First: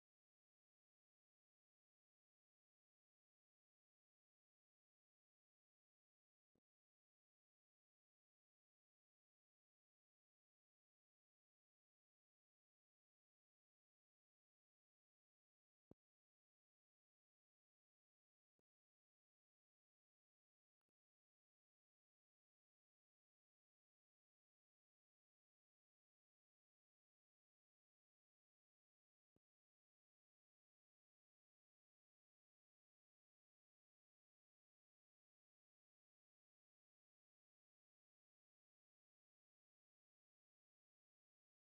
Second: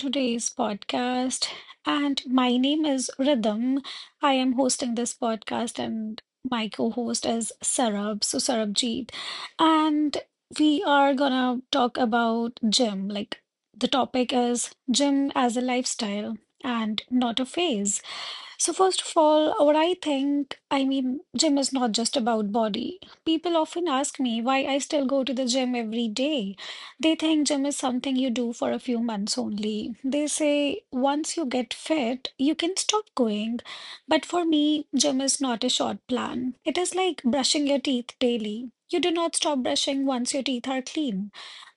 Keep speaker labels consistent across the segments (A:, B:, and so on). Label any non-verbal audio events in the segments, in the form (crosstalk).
A: today's podcast. And my name is Rhythm. I am hosting this podcast, and my co host is Sarab, so Sarabjeet. And we are gonna talk about gym. Like, the topic is gym as a lifestyle and not a phase. So first of all, what I think, I mean, gym is not just about body. People often ask me why I still go to the gym every day. They think gym is something you do for a few months only. They say once you get fit, you can stop going. But for me, gym is not a short plan. It is like brushing your teeth daily. You do not stop brushing once your teeth are clean.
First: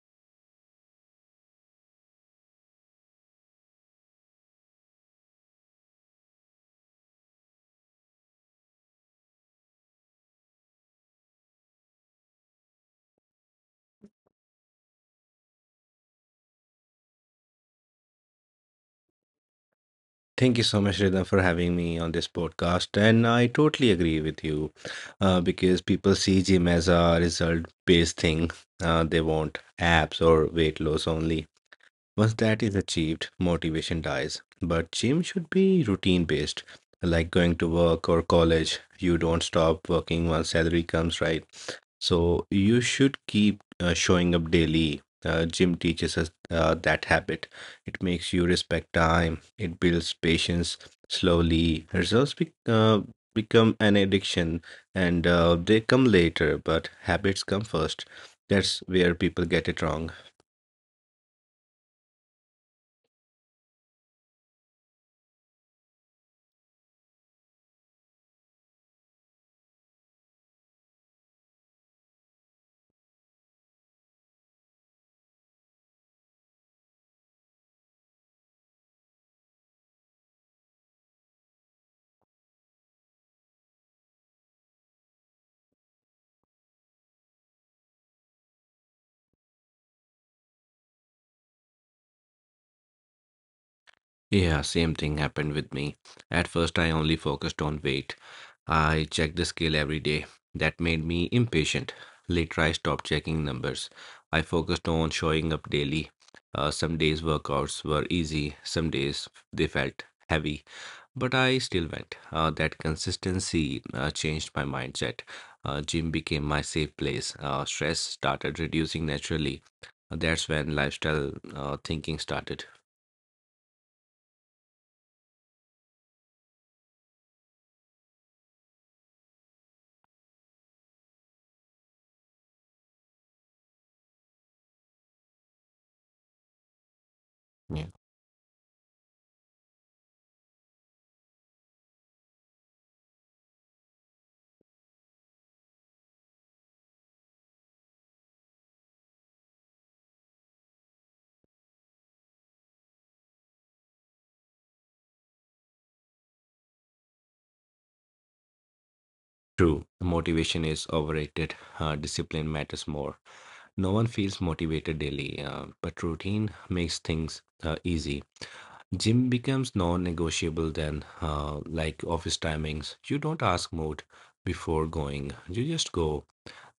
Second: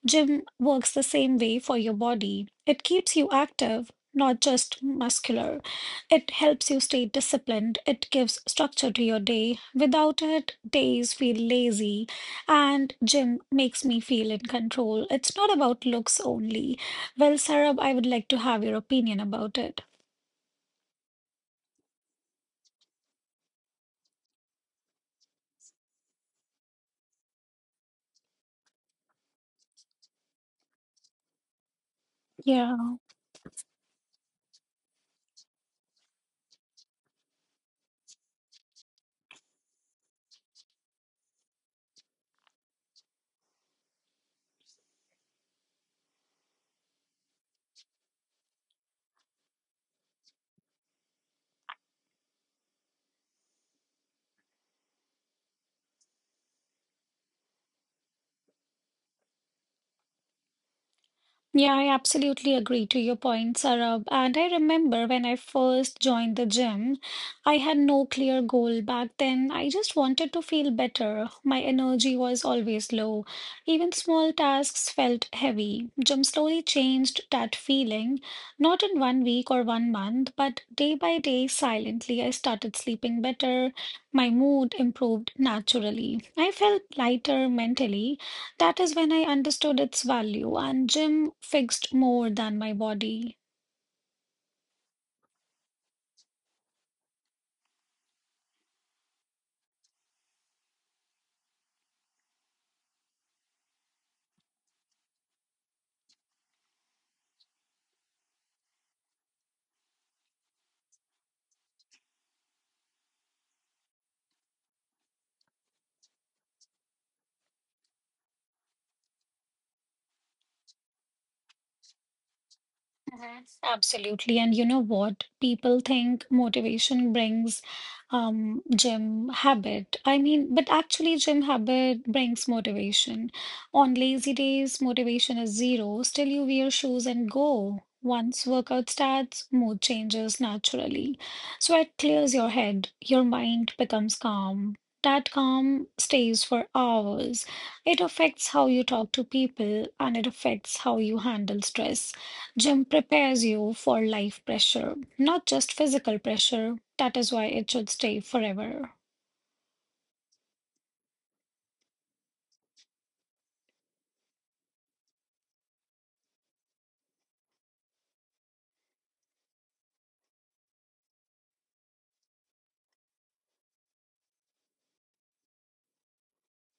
A: Gym works the same way for your body. It keeps you active, not just muscular. It helps you stay disciplined. It gives structure to your day. Without it, days feel lazy. And gym makes me feel in control. It's not about looks only. Well, Sarab, I would like to have your opinion about it.
B: Thank you so much, Rhythm, for having me on this podcast. And I totally agree with you because people see gym as a result based thing. They want apps or weight loss only. Once that
A: Yeah.
B: is achieved, motivation dies. But gym should be routine based, like going to work or college. You don't stop working once salary comes, right? So you should keep showing up daily. Gym teaches us that habit. It makes you respect time. It builds patience slowly. Become an addiction and they come later, but habits come first. That's where people get it wrong.
A: Yeah, I absolutely agree to your point, Sarab. And I remember when I first joined the gym, I had no clear goal back then. I just wanted to feel better. My energy was always low. Even small tasks felt heavy. Gym slowly changed that feeling, not in one week or one month, but day by day, silently, I started sleeping better. My mood improved naturally. I felt lighter mentally that is when I understood its value, and gym fixed more than my body.
B: Yeah, same thing happened with me. At first, I only focused on weight. I checked the scale every day. That made me impatient. Later, I stopped checking numbers. I focused on showing up daily. Some days workouts were easy, some days they felt heavy, but I still went. That consistency changed my mindset. Gym became my safe place. Stress started reducing naturally. That's when lifestyle thinking started.
A: Mhm. Absolutely. And you know what? People think motivation brings gym habit. I mean, but actually, gym habit brings motivation. On lazy days, motivation is zero. Still, you wear shoes and go.
B: Yeah.
A: Once workout starts, mood changes naturally. Sweat clears your head, your mind becomes calm. That calm stays for hours. It affects how you talk to people and it affects how you handle stress. Gym prepares you for life pressure, not just physical pressure. That is why it should stay forever.
B: True, motivation is overrated. Discipline matters more. No one feels motivated daily, but routine makes things easy. Gym becomes non-negotiable then, like office timings. You don't ask mood before going. You just go.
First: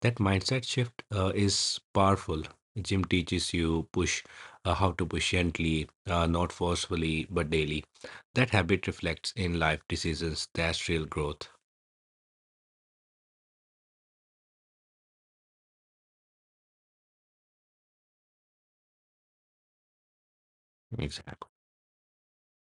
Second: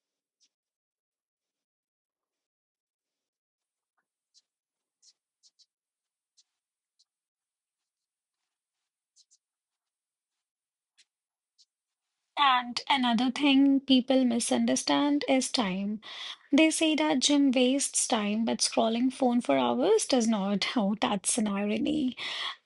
B: That mindset shift is powerful. Gym teaches you push how to push gently, not forcefully, but daily. That habit reflects in life decisions. That's real growth.
A: And another thing people misunderstand is time. They say that gym wastes time, but scrolling phone for hours does not. (laughs) Oh, that's an
B: Exactly.
A: irony.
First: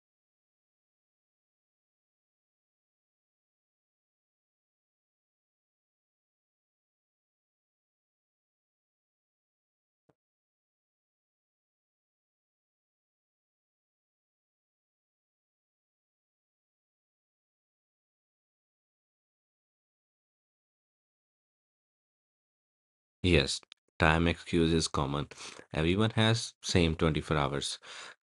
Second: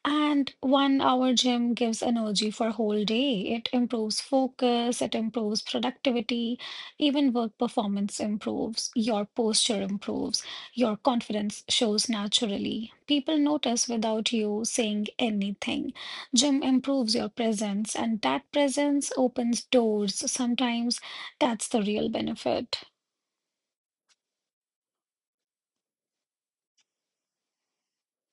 A: And one hour gym gives energy for whole day. It improves focus, it improves productivity, even work performance improves, your posture improves, your confidence shows naturally. People notice without you saying anything. Gym improves your presence, and that presence opens doors. Sometimes that's the real benefit.
B: Yes, time excuse is common. Everyone has same 24 hours.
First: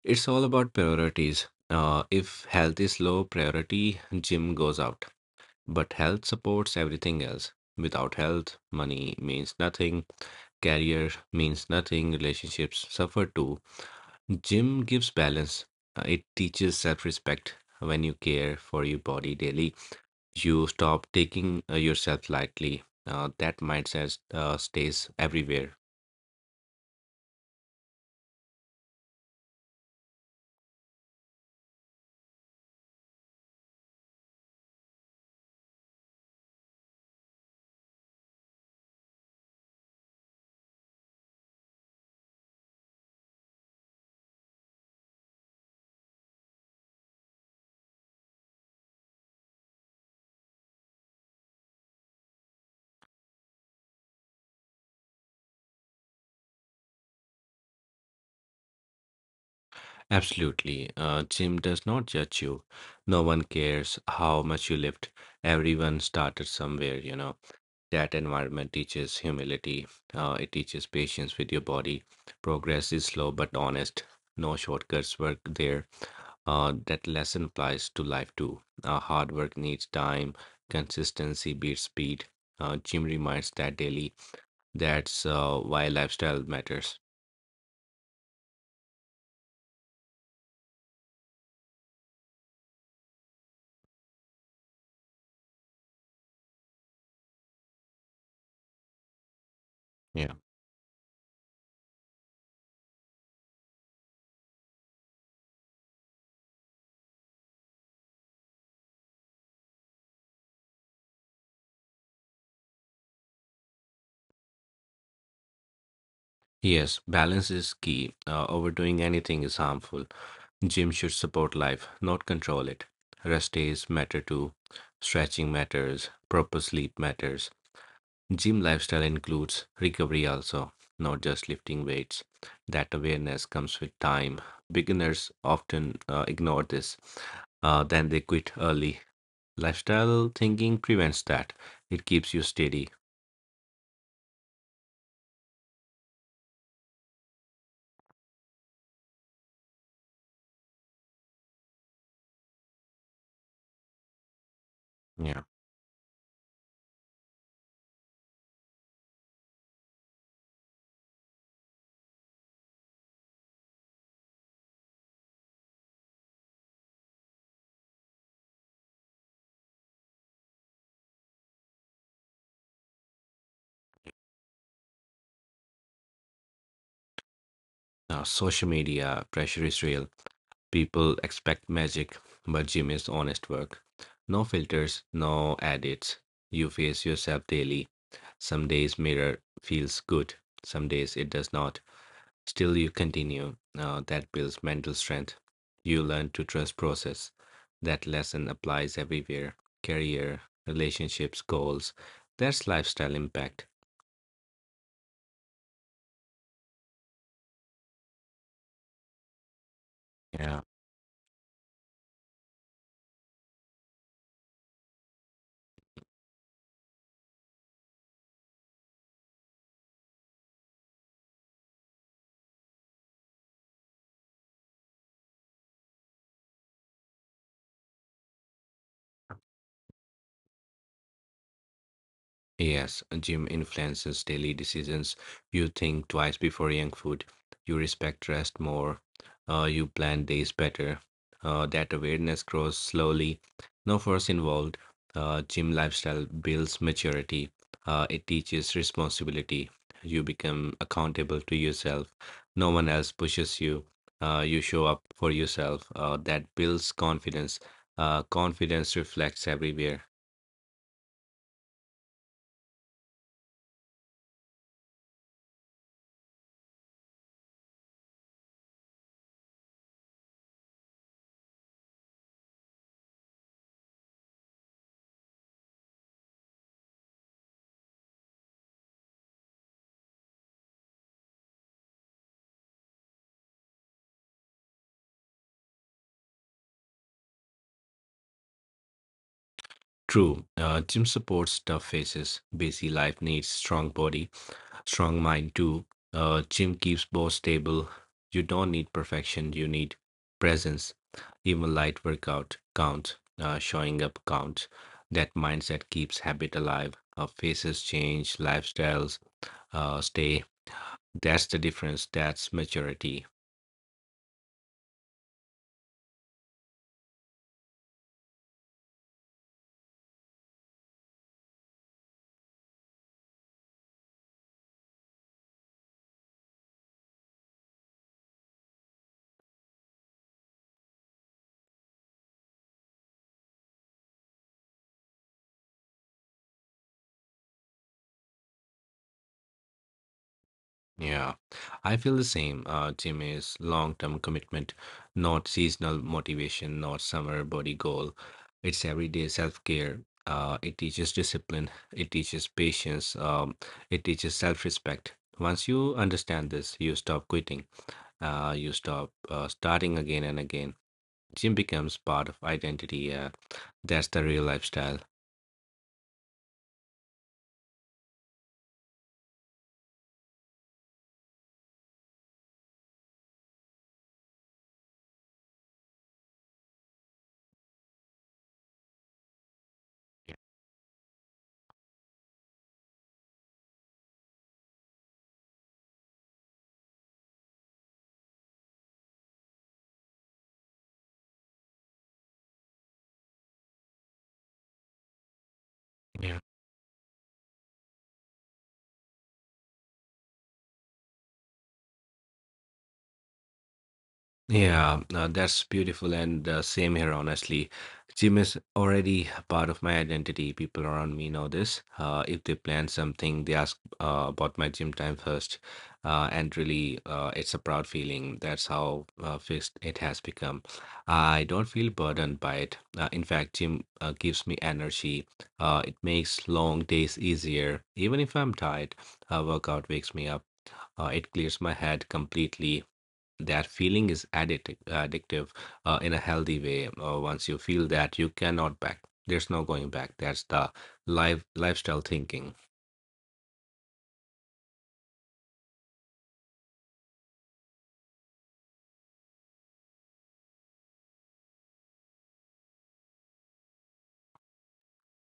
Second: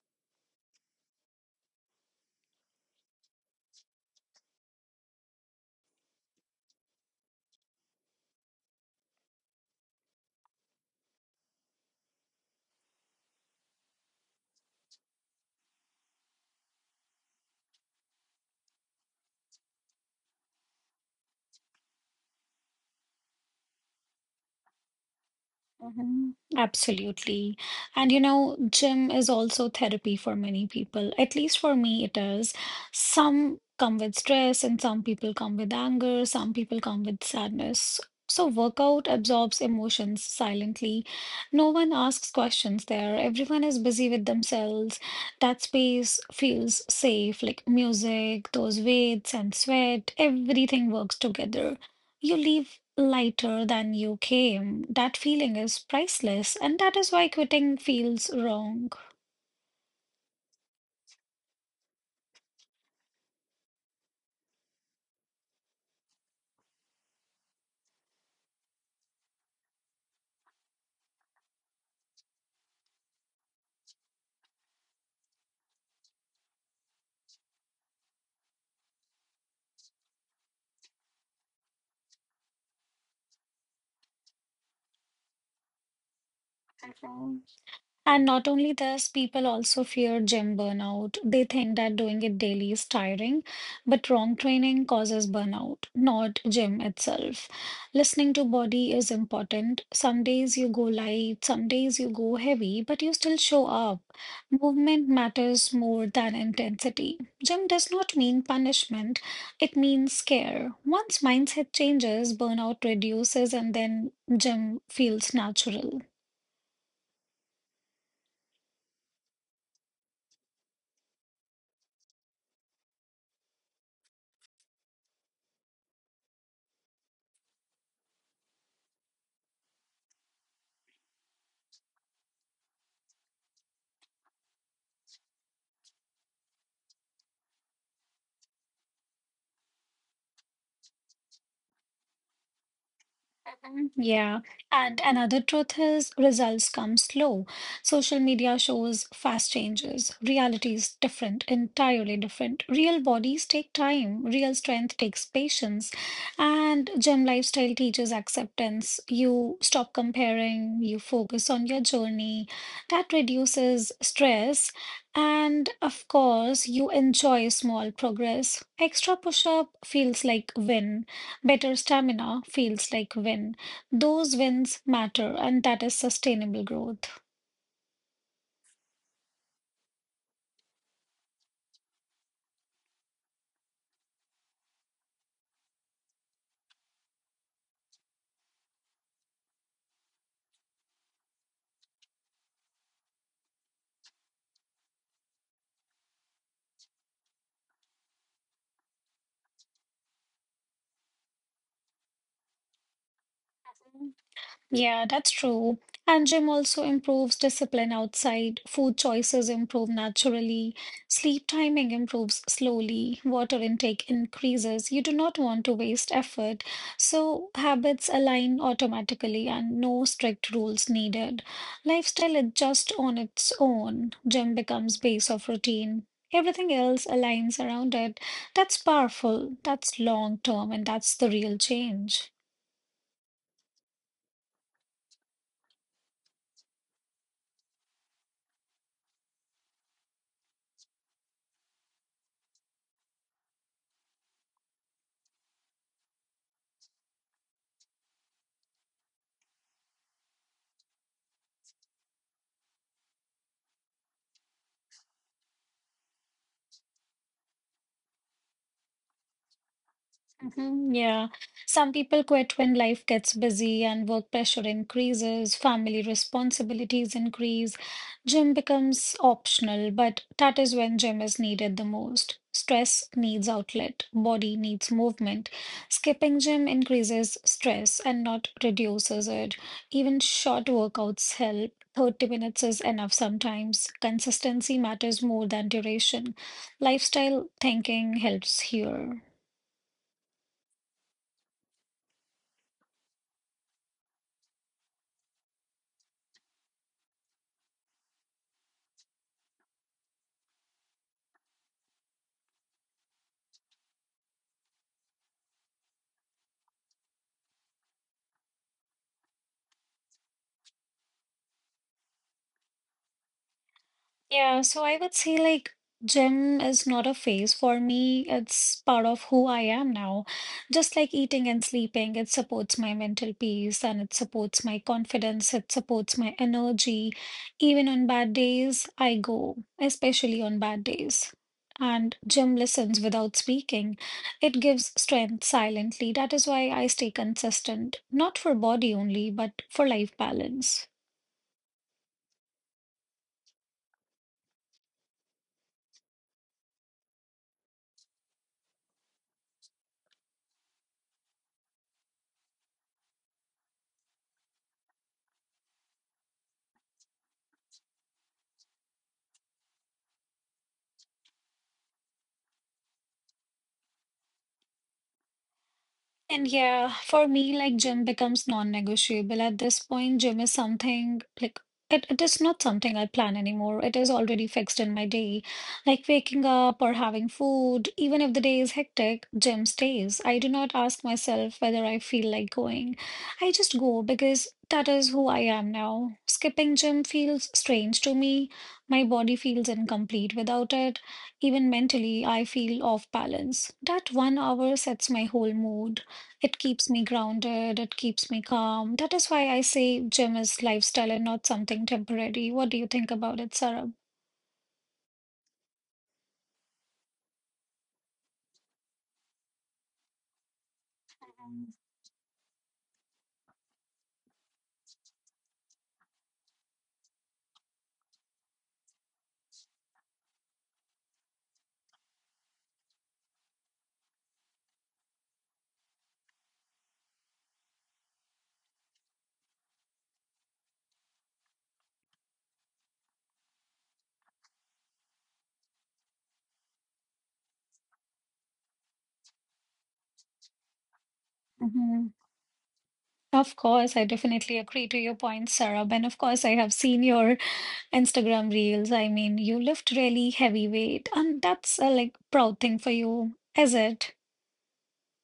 B: It's all about priorities. If health is low priority, gym goes out. But health supports everything else. Without health, money means nothing, career means nothing, relationships suffer too. Gym gives balance. It teaches self-respect. When you care for your body daily, you stop taking yourself lightly. That mindset stays everywhere.
A: Mhm. Absolutely. And you know, gym is also therapy for many people. At least for me, it is. Some come with stress, and some people come with anger, some people come with sadness. So, workout absorbs emotions silently. No one asks questions there. Everyone is busy with themselves. That space feels safe, like music, those weights and sweat, everything works together. You leave lighter than you came. That feeling is priceless, and that is why quitting feels wrong.
B: Absolutely. Gym does not judge you. No one cares how much you lift. Everyone started somewhere, you know. That environment teaches humility. It teaches patience with your body. Progress is slow but honest. No shortcuts work there. That lesson applies to life too. Hard work needs time. Consistency beats speed. Gym reminds that daily. That's why lifestyle matters.
A: And not only this, people also fear gym burnout. They think that doing it daily is tiring, but wrong training causes burnout, not gym itself. Listening to body is important. Some
B: Yeah.
A: days you go light, some days you go heavy, but you still show up. Movement matters more than intensity. Gym does not mean punishment, it means care. Once mindset changes, burnout reduces, and then gym feels natural.
B: Yes, balance is key. Overdoing anything is harmful. Gym should support life, not control it. Rest days matter too. Stretching matters. Proper sleep matters. Gym lifestyle includes recovery also, not just lifting weights. That awareness comes with time. Beginners often ignore this. Then they quit early. Lifestyle thinking prevents that. It keeps you steady.
A: Mm, yeah, and another truth is results come slow. Social media shows fast changes. Reality is different, entirely different. Real bodies take time, real strength takes
B: Yeah.
A: patience, and gym lifestyle teaches acceptance. You stop comparing, you focus on your journey. That reduces stress, and of course, you enjoy small progress. Extra push-up feels like win. Better stamina feels like win. Those wins matter, and that is sustainable growth.
B: Now, social media pressure is real. People expect magic, but gym is honest work. No filters, no edits. You face yourself daily. Some days mirror feels good, some days it does not. Still, you continue. Now that builds mental strength. You learn to trust process. That lesson applies everywhere: career, relationships, goals. That's lifestyle impact.
A: Yeah, that's true. And gym also improves discipline outside. Food choices improve
B: Yeah.
A: naturally. Sleep timing improves slowly. Water intake increases. You do not want to waste effort. So habits align automatically and no strict rules needed. Lifestyle adjusts on its own. Gym becomes base of routine. Everything else aligns around it. That's powerful. That's long term, and that's the real change.
B: Yes, gym influences daily decisions. You think twice before young food. You respect rest more. You plan days better. That awareness grows slowly. No force involved. Gym lifestyle builds maturity. It teaches responsibility. You become accountable to yourself. No one else pushes you. You show up for yourself. That builds confidence. Confidence reflects everywhere.
A: Mhm, yeah. Some people quit when life gets busy and work pressure increases, family responsibilities increase. Gym becomes optional, but that is when gym is needed the most. Stress needs outlet, body needs movement. Skipping gym increases stress and not reduces it. Even short workouts help. 30 minutes is enough sometimes. Consistency matters more than duration. Lifestyle thinking helps here.
B: True, gym supports tough phases. Busy life needs strong body, strong mind too. Gym keeps both stable. You don't need perfection, you need presence. Even light workout counts, showing up counts. That mindset keeps habit alive. Faces change, lifestyles stay. That's the difference. That's maturity.
A: Yeah, so I would say like gym is not a phase for me. It's part of who I am now. Just like eating and sleeping, it supports my mental peace and it supports my confidence, it supports my energy. Even on bad days, I go, especially on bad days. And gym listens without speaking. It gives strength silently. That is why I stay consistent, not for body only, but for life balance.
B: Yeah, I feel the same. Gym is long-term commitment, not seasonal motivation, not summer body goal. It's everyday self-care. It teaches discipline. It teaches patience. It teaches self-respect. Once you understand this, you stop quitting. You stop starting again and again. Gym becomes part of identity. That's the real lifestyle.
A: And yeah, for me, like gym becomes non-negotiable. At this point, gym is something like it is not something I plan anymore. It is already fixed in my day. Like waking up or having food, even if the day is hectic, gym stays. I do not ask myself whether I feel like going. I just go because that is who I am now. Skipping gym feels strange to me. My body feels incomplete without it. Even mentally, I feel off balance. That one hour sets my whole mood. It keeps me grounded, it keeps me calm. That is why I say gym is lifestyle and not something temporary. What do you think about it, Sarah?
B: Yeah, that's beautiful, and same here, honestly. Gym is already a part of my identity. People around me know this. If they plan something, they ask about my gym time first. And really, it's a proud feeling. That's how fixed it has become. I don't feel burdened by it. In fact, gym gives me energy. It makes long days easier. Even if I'm tired, a workout wakes me up. It clears my head completely. That feeling is addictive, in a healthy way. Once you feel that, you cannot back. There's no going back. That's the lifestyle
A: Mhm.
B: thinking.
A: Of course, I definitely agree to your point, Sarah. And of course, I have seen your Instagram reels. I mean, you lift really heavy weight, and that's a like proud thing for you, is it?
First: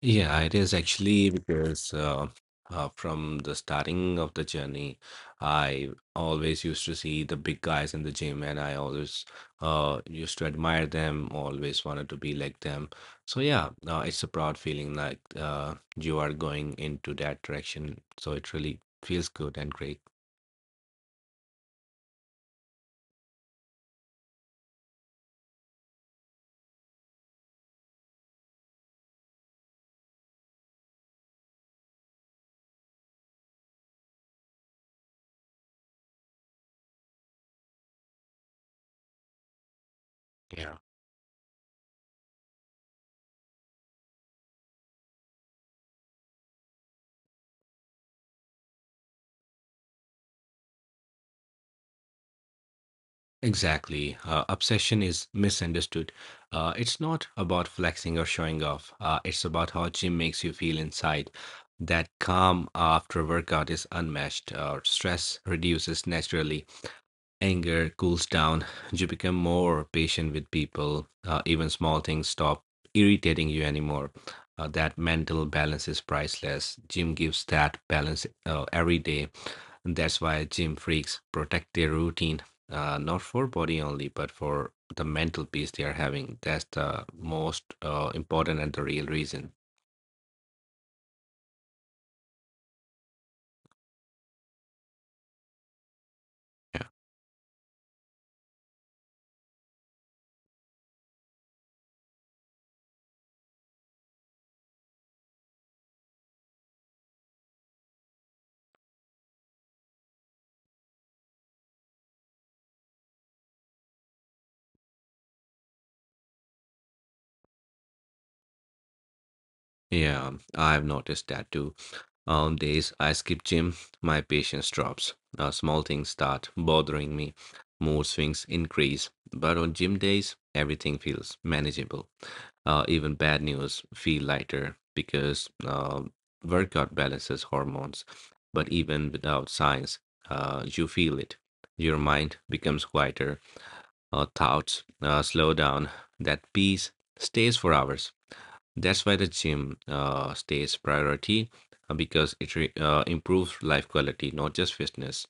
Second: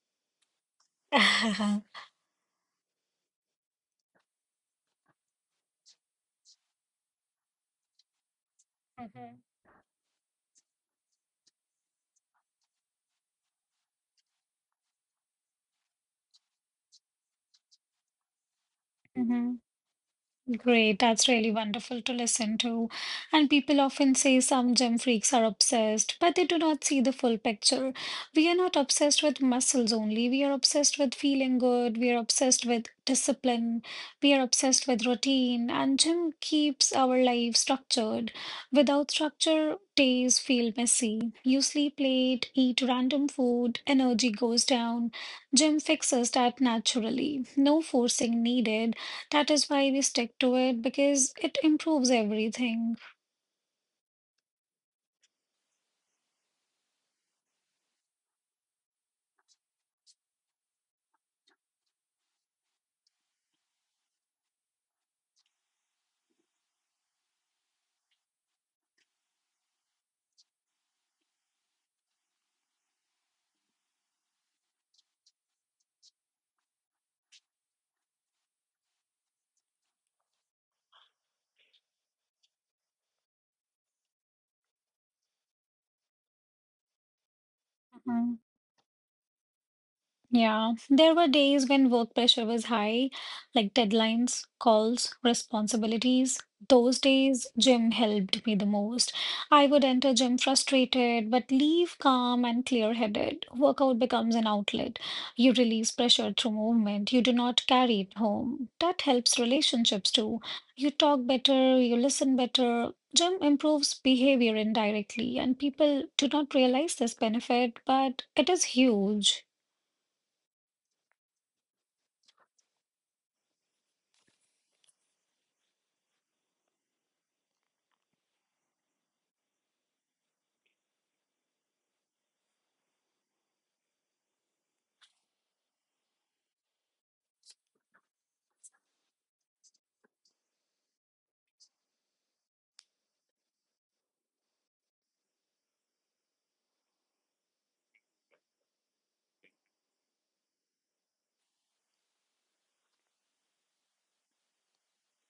B: Yeah, it is actually
A: (laughs) Mhm.
B: because from the starting of the journey, I always used to see the big guys in the gym, and I always used to admire them. Always wanted to be like them. So yeah, it's a proud feeling like you are going into that direction. So it really feels good
A: Mhm.
B: and great.
A: Great, that's really wonderful to listen to. And people often say some gym freaks are obsessed, but they do not see the full picture. We are not obsessed with muscles only. We are obsessed with feeling good. We are obsessed with discipline. We are obsessed with routine. And gym keeps our life structured. Without structure, days feel
B: Yeah,
A: messy. You sleep late, eat random food, energy goes down. Gym fixes that naturally. No forcing needed. That is why we stick to it because it improves everything.
B: exactly. Obsession is misunderstood. It's not about flexing or showing off. It's about how gym makes you feel inside. That calm after workout is unmatched. Stress reduces naturally. Anger cools down, you become more patient with people. Even small things stop irritating you anymore. That mental balance is priceless. Gym gives that balance every day. And that's why gym freaks protect their routine, not for body only, but for the mental peace they are having. That's the most uh,
A: Mhm.
B: important and the real reason.
A: Yeah, there were days when work pressure was high, like deadlines, calls, responsibilities. Those days, gym helped me the most. I would enter gym frustrated, but leave calm and clear-headed. Workout becomes an outlet. You release pressure through movement. You do not carry it home. That helps relationships too. You talk better, you listen better. Gym improves behavior indirectly, and people do not realize this benefit, but it is huge.
B: Yeah, I've noticed that too. On days I skip gym, my patience drops. Small things start bothering me. Mood swings increase. But on gym days, everything feels manageable. Even bad news feel lighter because workout balances hormones. But even without science, you feel it. Your mind becomes quieter. Thoughts slow down. That peace stays for hours. That's why the gym stays priority because it re improves life quality, not just fitness.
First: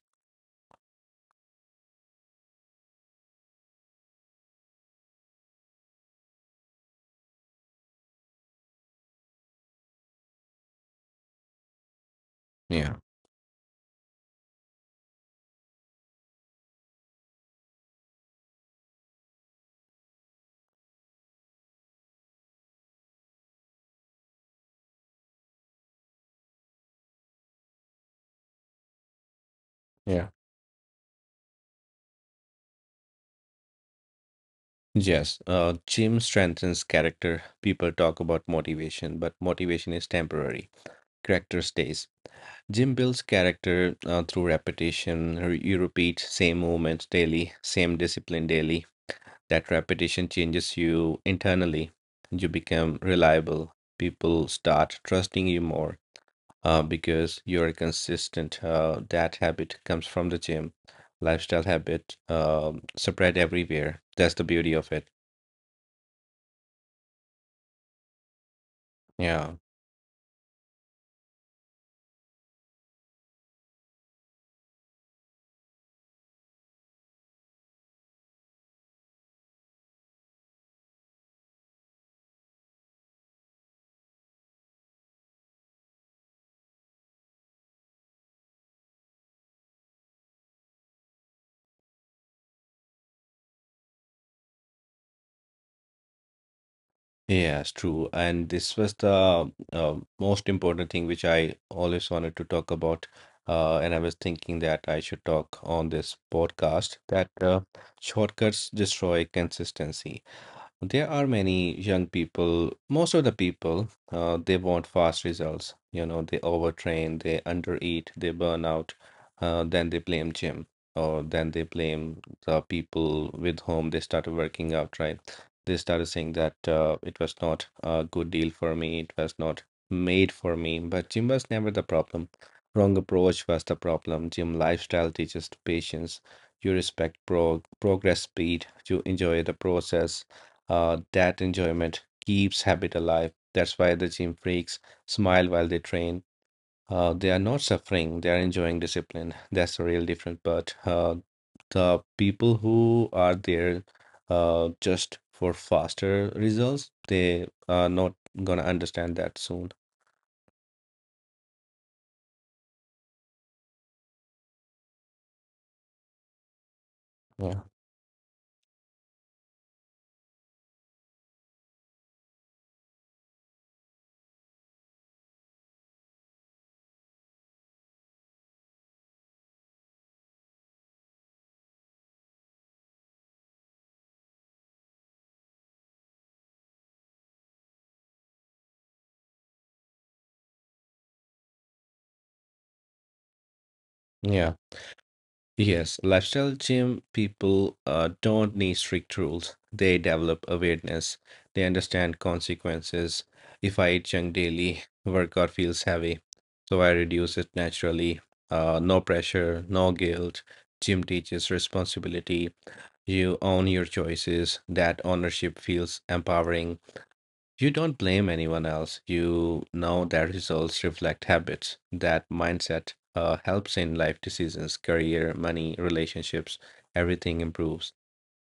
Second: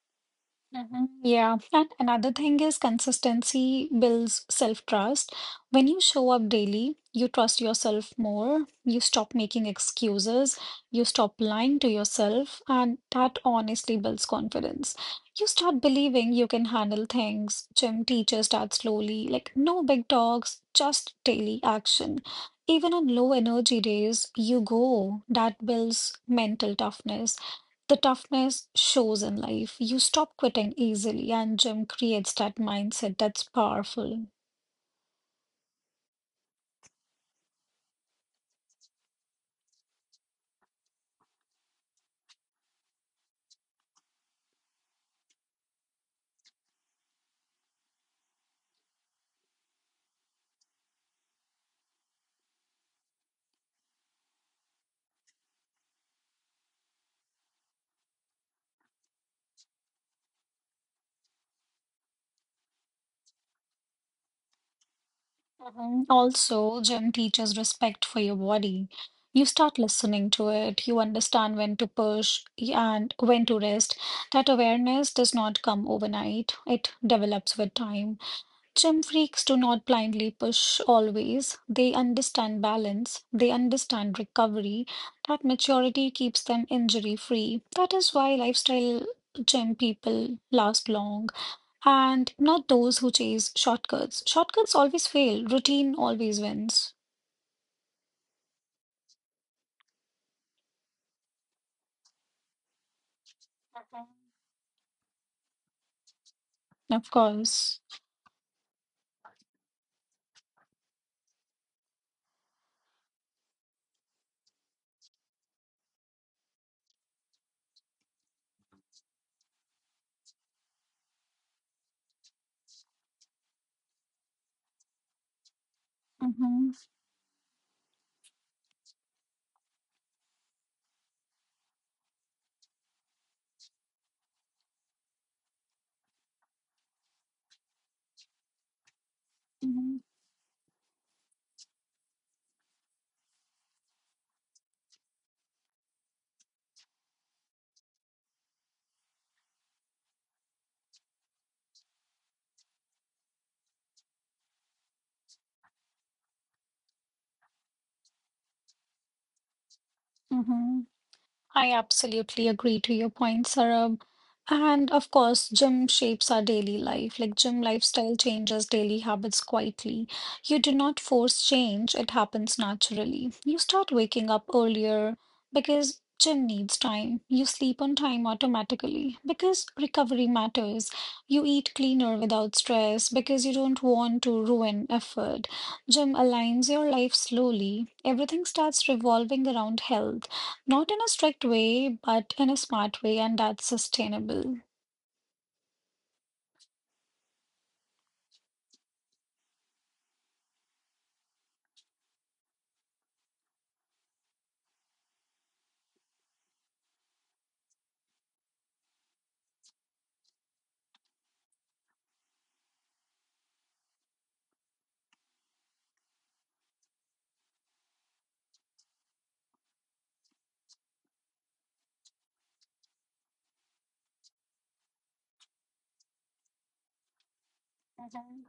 A: Mhm. Yeah, and another thing is consistency builds self-trust. When you show up daily, you trust yourself more, you stop making excuses, you stop lying to yourself,
B: Yeah,
A: and that honestly builds confidence. You start believing you can handle things. Gym teachers start slowly, like no big talks, just daily action. Even on low energy days, you go. That builds mental toughness. The toughness shows in life. You
B: yeah.
A: stop quitting easily, and gym creates that mindset that's powerful.
B: Yes, gym strengthens character. People talk about motivation, but motivation is temporary. Character stays. Gym builds character through repetition. You repeat same movements daily, same discipline daily. That repetition changes you internally. You become reliable. People start trusting you more because you're consistent. That habit comes from the gym, lifestyle habit, spread everywhere. That's the beauty of it.
A: Mhm. Also, gym teaches respect for your body. You
B: Yeah.
A: start listening to it, you understand when to push and when to rest. That awareness does not come overnight, it develops with time. Gym freaks do not blindly push always. They understand balance, they understand recovery. That maturity keeps them injury free. That is why lifestyle gym people last long and not those who chase shortcuts. Shortcuts always fail, routine always wins.
B: Yes, true. And this was the most important thing which I always wanted to talk about. And I was thinking that I should talk on this podcast
A: Of
B: that
A: course.
B: shortcuts destroy consistency. There are many young people, most of the people, they want fast results, you know, they overtrain, they undereat, they burn out. Then they blame gym, or then they blame the people with whom they started working out, right? They started saying that
A: Mm-hmm.
B: it was not a good deal for me, it was not made for me, but gym was never the problem. Wrong approach was the problem. Gym lifestyle teaches patience. You respect progress speed, you enjoy the
A: Mm-hmm.
B: process. That enjoyment keeps habit alive. That's why the gym freaks smile while they train. They are not suffering, they are enjoying discipline. (laughs) That's the real difference. But the people who are there just for faster results, they are not gonna understand that soon.
A: Mm-hmm. I absolutely agree to your point, Sarab. And of course, gym shapes our daily life. Like gym
B: Yeah.
A: lifestyle changes daily habits quietly. You do not force change, it happens naturally. You start waking up earlier because gym needs time. You sleep on time automatically because recovery matters. You eat cleaner without stress because you don't want to ruin effort. Gym aligns your life slowly. Everything starts revolving around health. Not in a strict way, but in a smart way, and that's
B: Yeah.
A: sustainable.
B: Yes, lifestyle gym people don't need strict rules. They develop awareness. They understand consequences. If I eat junk daily, workout feels heavy. So I reduce it naturally. No pressure, no guilt. Gym teaches responsibility. You own your choices. That ownership feels empowering. You don't blame anyone else. You know that results reflect habits. That mindset helps in life decisions, career, money, relationships, everything improves.
A: Mhm.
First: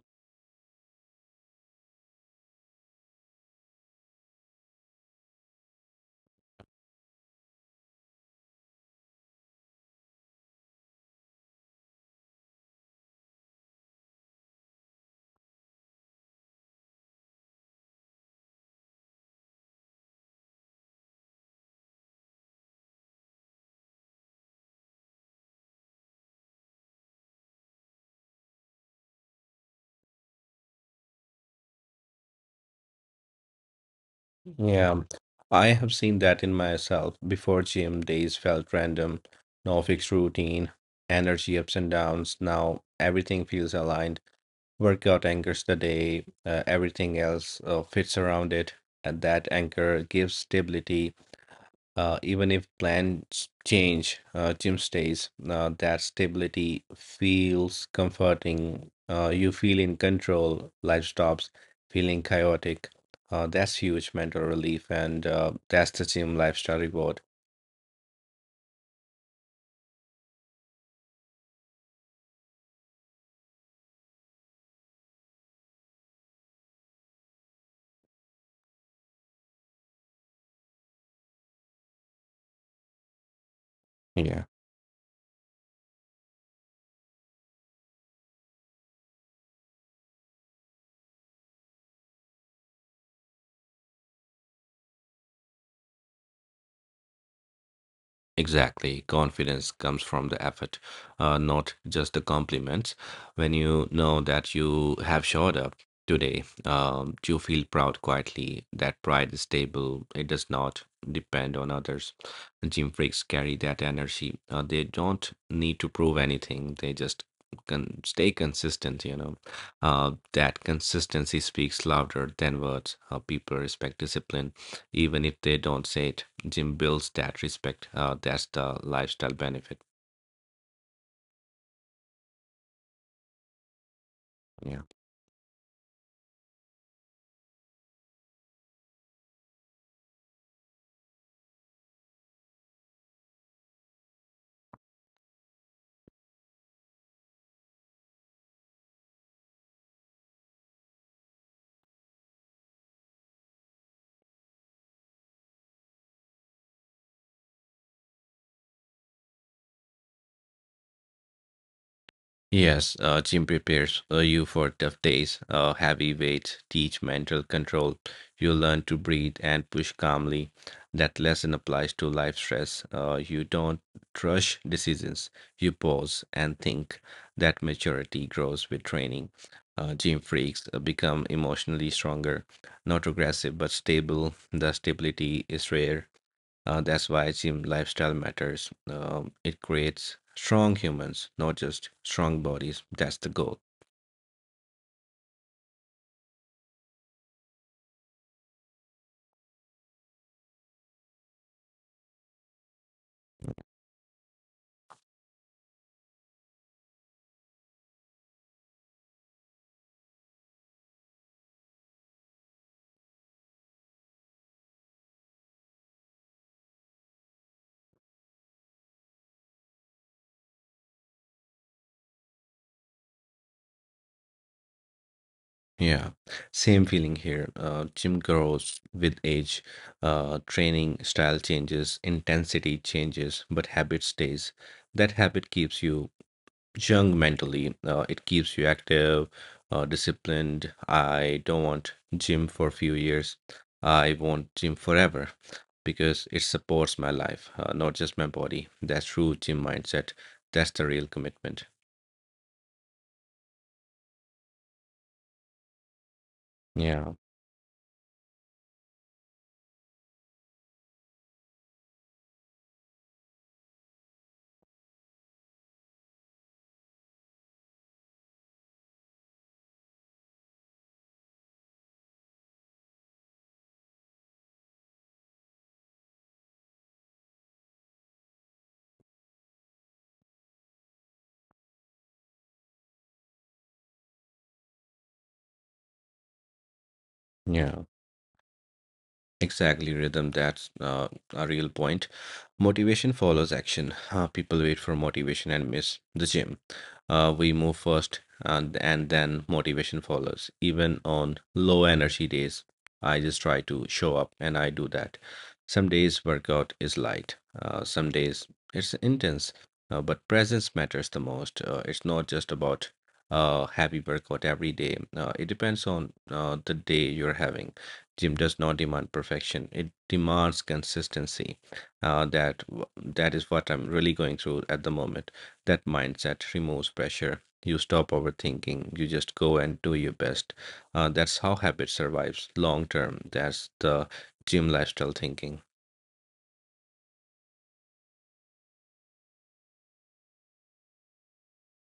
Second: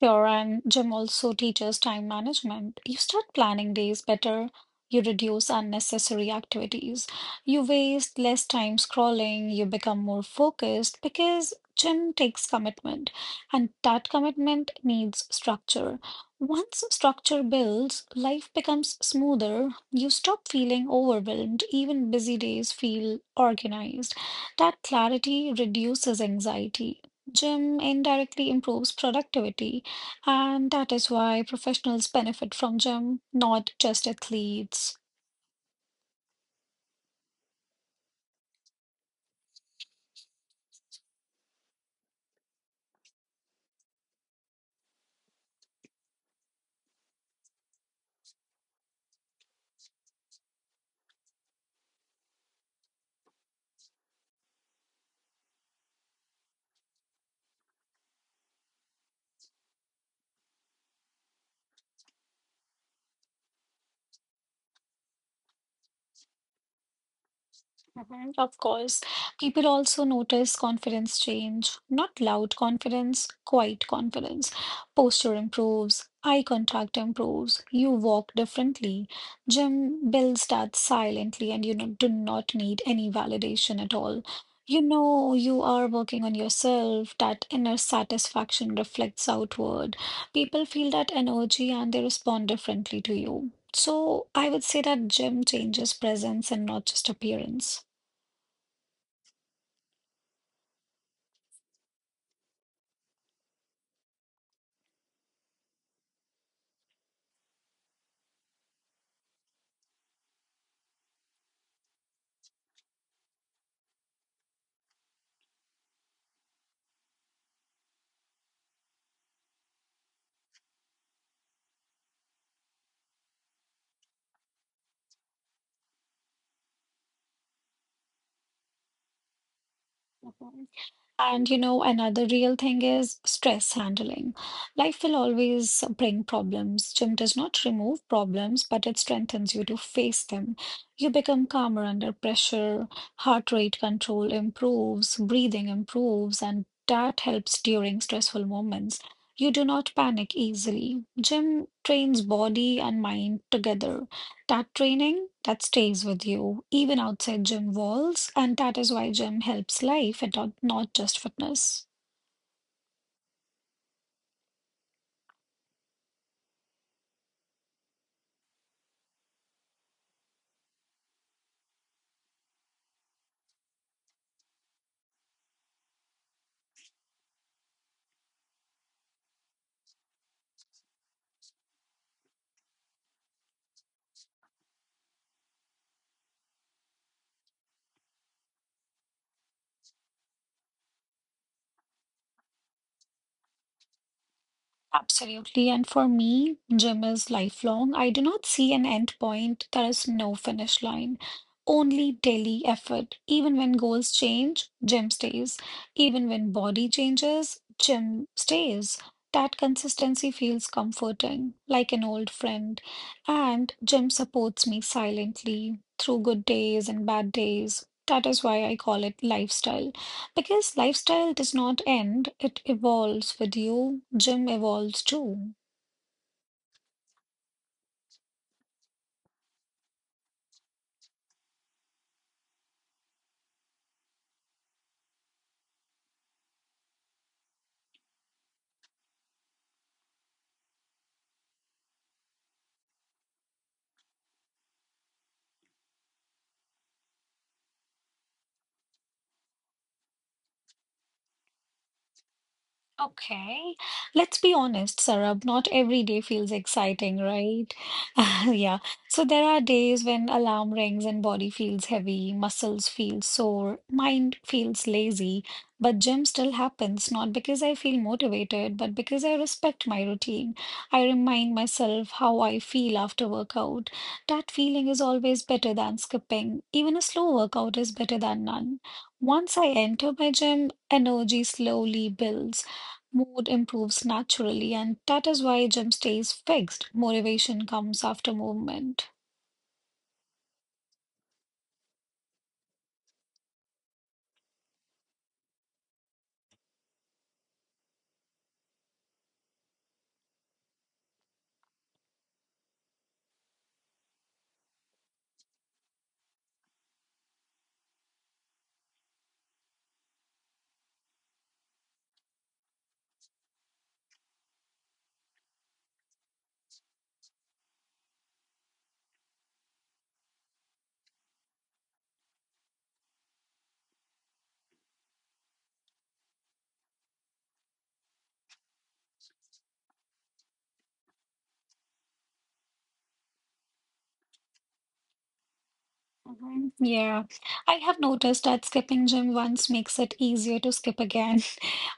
A: Sure, and gym also teaches time management. You start planning days better, you reduce unnecessary activities, you waste less time scrolling, you become more focused because gym takes commitment, and that commitment needs structure. Once structure builds, life becomes smoother. You stop feeling overwhelmed, even busy days feel organized. That clarity reduces anxiety. Gym indirectly improves productivity and that is why professionals benefit from gym, not just athletes.
B: Yeah, I have seen that in myself. Before gym, days felt random, no fixed routine, energy ups and downs. Now everything feels aligned. Workout anchors the day, everything else fits around it. And that anchor gives stability. Even if plans change, Jim stays. That stability feels comforting. You feel in control. Life stops feeling chaotic. That's huge mental relief, and that's the gym lifestyle reward.
A: Mhm, of course, people also notice confidence change, not loud confidence, quiet confidence. Posture improves, eye contact improves, you walk differently. Gym builds that silently, and you do not need any validation at all.
B: Yeah.
A: You know, you are working on yourself, that inner satisfaction reflects outward. People feel that energy and they respond differently to you. So, I would say that gym changes presence and not just appearance.
B: Exactly. Confidence comes from the effort, not just the compliments. When you know that you have showed up today, you feel proud quietly. That pride is stable, it does not depend on others. Gym freaks carry that energy. They don't need to prove anything, they just can stay consistent, you know. That consistency speaks louder than words. People respect discipline even if they don't say it. Gym builds that respect. That's the lifestyle benefit.
A: Mhm. And you know, another real thing is stress handling.
B: Yeah.
A: Life will always bring problems. Gym does not remove problems, but it strengthens you to face them. You become calmer under pressure, heart rate control improves, breathing improves, and that helps during stressful moments. You do not panic easily. Gym trains body and mind together. That training that stays with you even outside gym walls, and that is why gym helps life and not just fitness.
B: Yes, gym prepares you for tough days, heavy weights, teach mental control. You learn to breathe and push calmly. That lesson applies to life stress. You don't rush decisions, you pause and think. That maturity grows with training. Gym freaks become emotionally stronger, not aggressive but stable. The stability is rare. That's why gym lifestyle matters. It creates strong humans, not just strong bodies. That's the goal.
A: Absolutely. And for me, gym is lifelong. I do not see an end point. There is no finish line, only daily effort. Even when goals change, gym stays. Even when body changes, gym stays. That consistency feels comforting, like an old friend. And gym supports me silently through good days and bad days. That is why I call it lifestyle. Because lifestyle does not end, it evolves with you. Gym evolves too.
B: Yeah, same feeling here. Gym grows with age. Training style changes, intensity changes, but habit stays. That habit keeps you young mentally. It keeps you active, disciplined. I don't want gym for a few years. I want gym forever because it supports my life, not just my body. That's true gym mindset. That's the real commitment.
A: Okay, let's be honest, Sarab, not every day feels
B: Yeah.
A: exciting, right? (laughs) Yeah. So there are days when alarm rings and body feels heavy, muscles feel sore, mind feels lazy, but gym still happens, not because I feel motivated, but because I respect my routine. I remind myself how I feel after workout. That feeling is always better than skipping. Even a slow workout is better than none. Once I enter my gym, energy slowly builds. Mood improves naturally, and that is why gym stays fixed. Motivation
B: Yeah.
A: comes after movement.
B: Exactly, rhythm. That's a real point. Motivation follows action. People wait for motivation and miss the gym. We move first, and then motivation follows. Even on low energy days, I just try to show up, and I do that. Some days workout is light. Some days it's intense. But presence matters the most. It's not just about happy workout every day. It depends on the day you're having. Gym does not demand perfection. It demands consistency. That is what I'm really going through at the moment. That mindset removes pressure. You stop overthinking. You just go and do your best. That's how habit survives long term. That's the gym lifestyle thinking.
A: Mhm. Yeah, I have noticed that skipping gym once makes it easier to skip again.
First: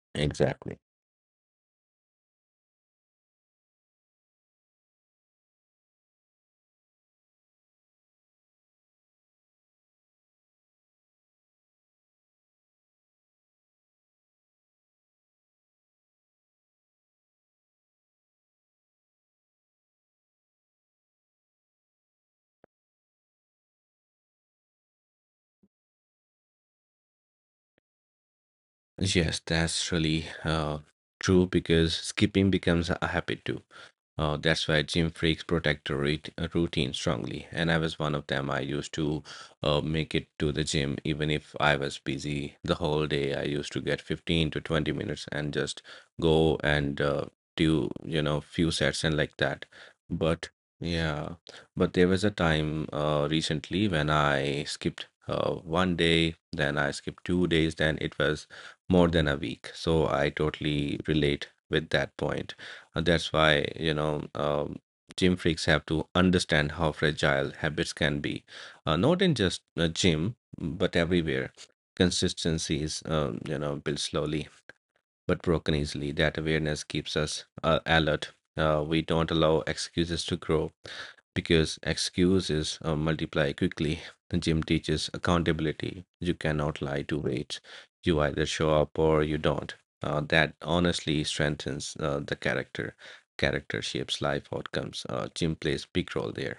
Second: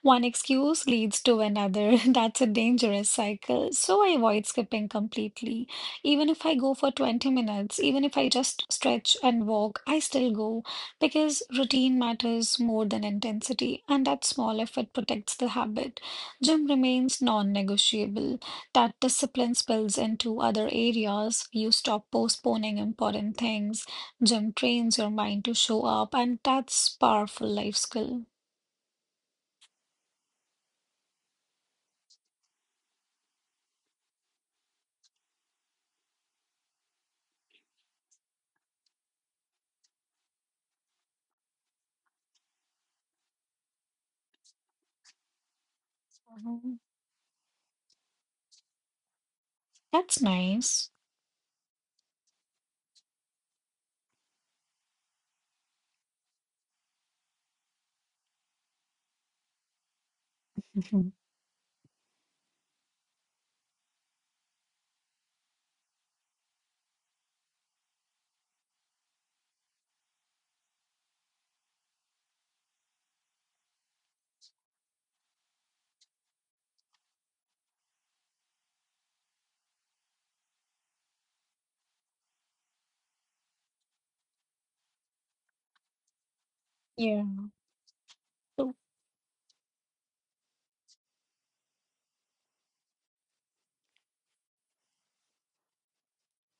A: One
B: Exactly.
A: excuse leads to another. (laughs) That's a dangerous cycle. So I avoid skipping completely. Even if I go for 20 minutes, even if I just stretch and walk, I still go because routine matters more than intensity, and that small effort protects the habit. Gym remains non-negotiable. That discipline spills into other areas. You stop postponing important things. Gym trains your mind to show up, and that's powerful life skill.
B: Yes, that's really true because skipping becomes a habit too. That's why gym freaks protect the routine strongly. And I was one of them. I used to make it to the gym even if I was busy the whole day. I used to get 15 to 20 minutes and just go
A: Mhm.
B: and do, you know, few sets and like that.
A: That's
B: But
A: nice.
B: yeah, but there was a time recently when I skipped 1 day, then I skipped 2 days, then it was more than a week. So I totally
A: Mhm.
B: relate with that point. And that's why, you know, gym freaks have to understand how fragile habits can be, not in just a gym, but everywhere. Consistency is, you know, built slowly but broken easily. That awareness keeps us alert. We don't allow excuses to grow because excuses multiply quickly. The gym teaches accountability. You cannot lie to
A: Yeah.
B: weight. You either show
A: So-
B: up or you don't. That honestly strengthens the character. Character shapes life outcomes. Gym plays big role there.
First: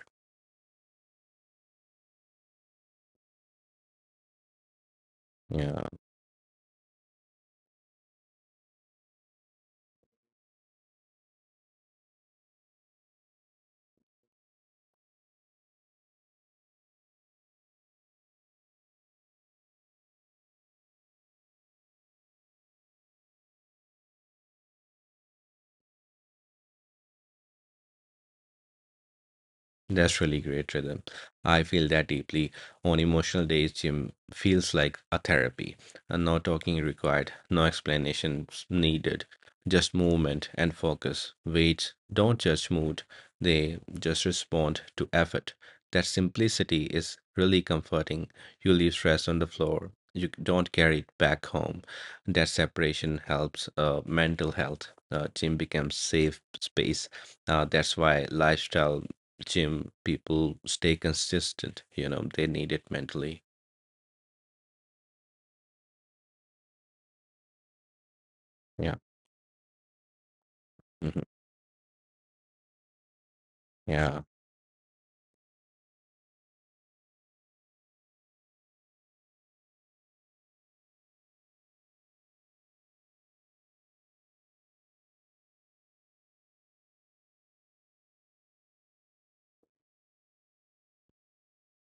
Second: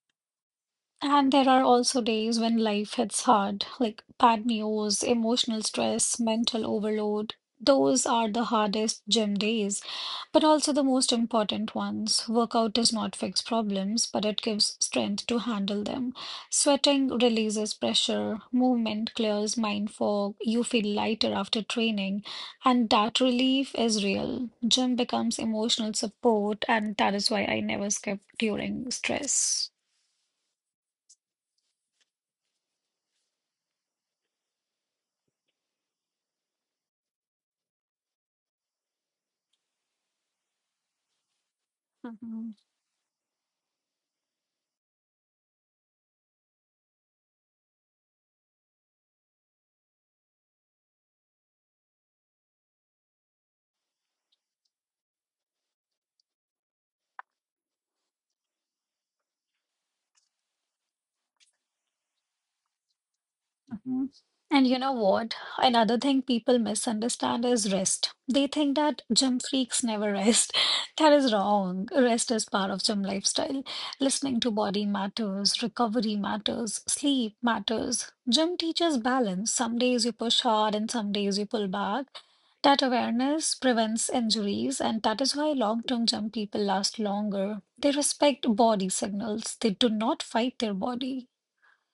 A: And there are also days when life hits hard, like bad news, emotional
B: Yeah.
A: stress, mental overload. Those are the hardest gym days. But also the most important ones. Workout does not fix problems, but it gives strength to handle them. Sweating releases pressure, movement clears mind fog, you feel lighter after training, and that relief is real. Gym becomes emotional support, and that is why I never skip during stress.
B: That's really great rhythm. I feel that deeply. On emotional days, gym feels like a therapy, and no talking required, no explanations needed, just movement and focus. Weights don't
A: Mhm.
B: judge mood, they just respond to effort. That simplicity is really comforting. You leave stress on the floor, you don't carry it back home. That separation helps mental health. Gym becomes safe space. That's why lifestyle gym people stay consistent, you know, they need it mentally.
A: Mm. And you know what? Another thing people misunderstand is rest. They think
B: Yeah.
A: that gym freaks never rest. (laughs) That
B: Hmm.
A: is wrong. Rest is part of gym lifestyle.
B: Yeah.
A: Listening to body matters, recovery matters, sleep matters. Gym teaches balance. Some days you push hard and some days you pull back. That awareness prevents injuries, and that is why long-term gym people last longer. They respect body signals. They do not fight their body.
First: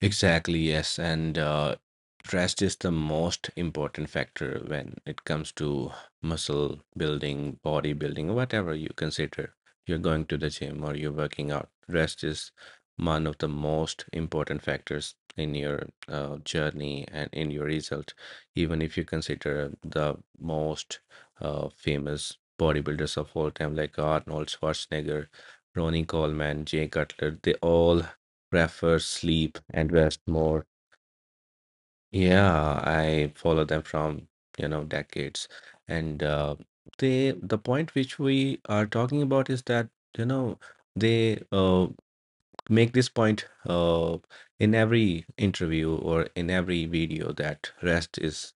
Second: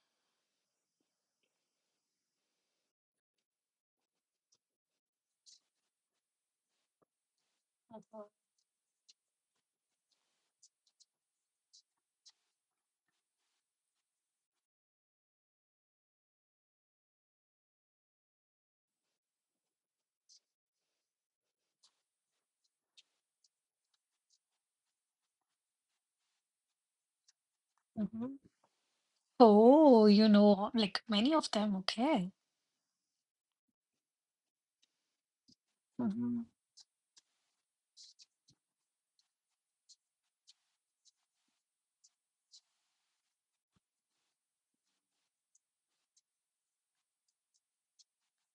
B: Exactly, yes. And rest is the most important factor when it comes to muscle building, body
A: Mhm.
B: building, whatever you consider. You're going to the gym or you're working out. Rest is one of the most important factors in your journey and in your result. Even if you consider the most famous bodybuilders of all time, like Arnold Schwarzenegger, Ronnie Coleman, Jay Cutler, they all
A: Mhm.
B: prefer sleep and
A: Oh,
B: rest
A: you
B: more.
A: know, like many of them, okay.
B: Yeah, I follow them from, you know, decades. And
A: Mhm.
B: the point which we are talking about is that, you know, they make this point in every interview or in every video that rest is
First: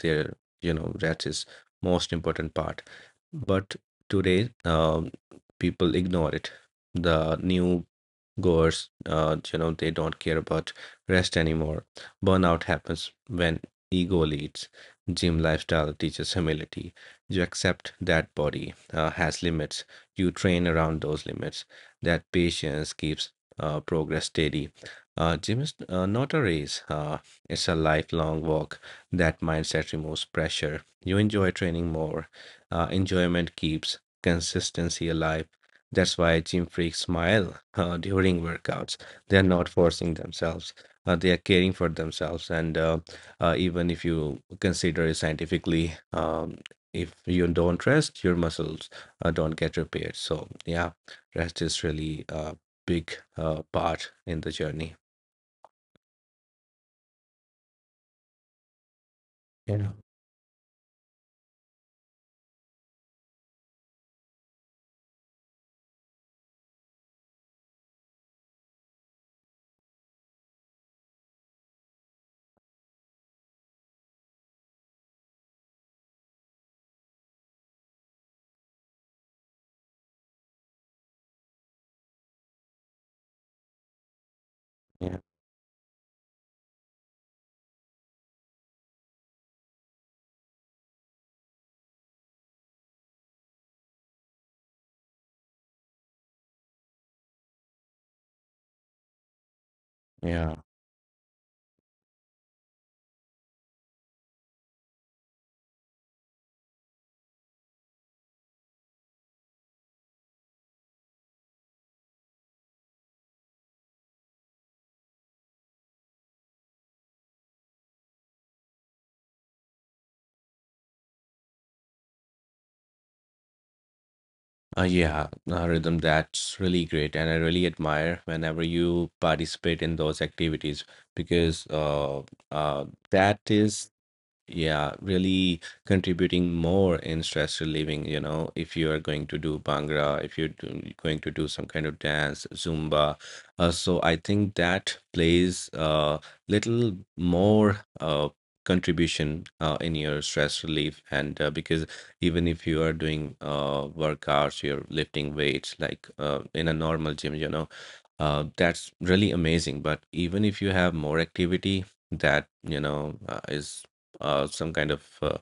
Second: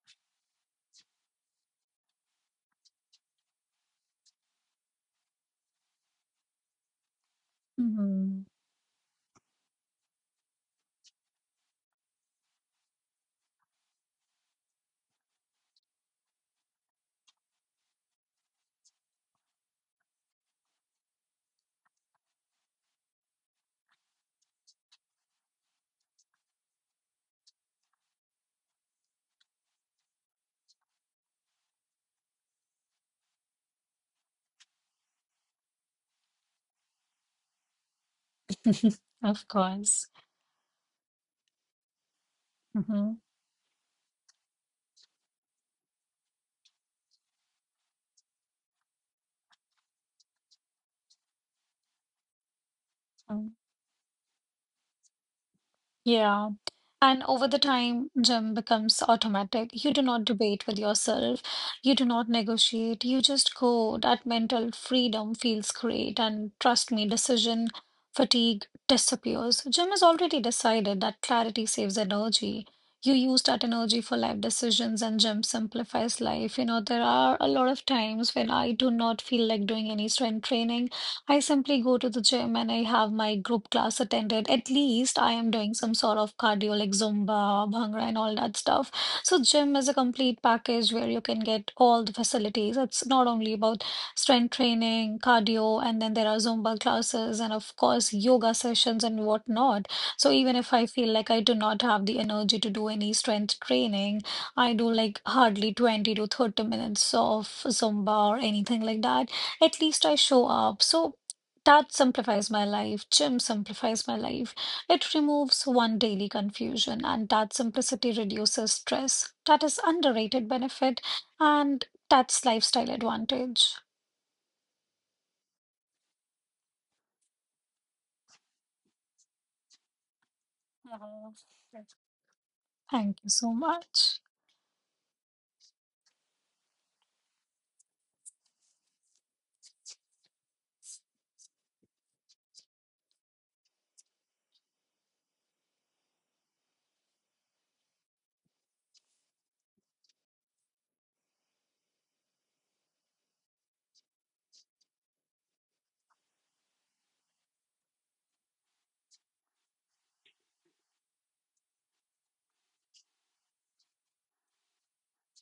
B: their, you know, rest is most important part. But today, people ignore it. The new
A: Mhm.
B: goers, you know, they don't care about rest anymore. Burnout happens when ego leads. Gym lifestyle teaches humility. You accept that body has limits. You train around those limits. That patience keeps progress steady. Gym is not a race. It's a lifelong walk. That mindset removes pressure. You enjoy training more. Enjoyment keeps consistency alive. That's why gym freaks smile during workouts. They are
A: Of
B: not
A: course.
B: forcing themselves. They are caring for themselves. And uh,
A: Mhm.
B: uh, even if you consider it scientifically, if you don't rest, your muscles don't get repaired. So yeah, rest is really a big
A: Mm.
B: part in the journey.
A: Yeah. And over the time, gym becomes automatic.
B: Yeah,
A: You do not debate with yourself. You do not negotiate. You just go. That mental freedom feels great. And trust me, decision fatigue disappears. Gym has already decided that clarity saves energy. You use that energy for life decisions, and gym simplifies life. You know, there are a lot of times when I do not feel like doing any strength training. I simply go to the gym and I have my group class attended. At
B: yeah,
A: least I am doing some sort of cardio like Zumba, Bhangra, and all that stuff. So gym is a complete package where you can get all the facilities. It's not only about strength training, cardio, and then there are Zumba classes and of course yoga sessions and whatnot. So
B: yeah.
A: even if I feel like I do not have the energy to do any strength training, I do like hardly 20 to 30 minutes of Zumba or anything like that. At least I show up. So that simplifies my life. Gym simplifies my life. It removes one daily confusion, and that simplicity reduces stress. That is underrated benefit, and that's lifestyle advantage.
B: Yeah, Rhythm, that's really great. And I really admire whenever you participate in those activities
A: Mhm.
B: because
A: Yes,
B: uh,
A: thank you
B: that
A: so
B: is,
A: much.
B: yeah, really contributing more in stress relieving, you know, if you are going to do Bhangra, if you're going to do some kind of dance, Zumba. So I think that plays a little more contribution in your stress relief. And because even if you are doing workouts, you're lifting weights like in a normal gym, you know that's really amazing, but even if you have more activity that, you know, is some kind of uh,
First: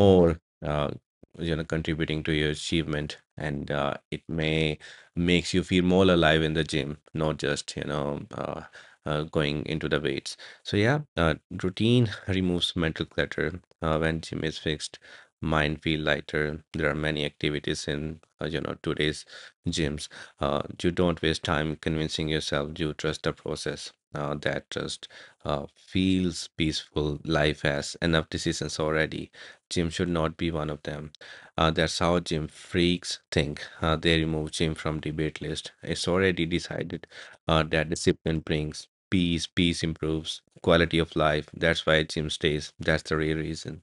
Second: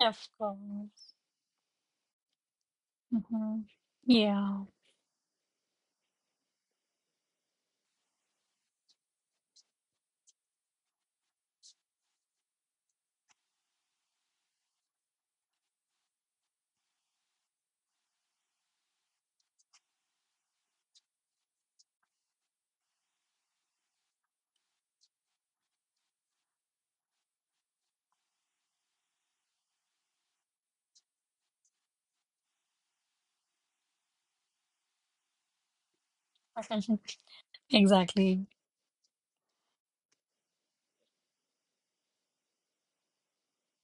A: Of
B: uh,
A: course.
B: you know contributing to your achievement,
A: Mhm.
B: and it
A: Yeah,
B: may makes you feel more alive in the gym, not just, you know, going into the weights. So yeah, routine (laughs) removes mental clutter when gym is fixed, mind feel lighter. There are many activities in, you know, today's gyms. You don't waste time convincing yourself. You trust the process. That trust feels peaceful. Life has enough decisions already. Gym should not be one of them. That's how gym freaks think. They remove gym from debate list. It's already decided. uh,
A: (laughs)
B: that discipline
A: exactly.
B: brings peace. Peace improves quality of life. That's why gym stays. That's the real reason.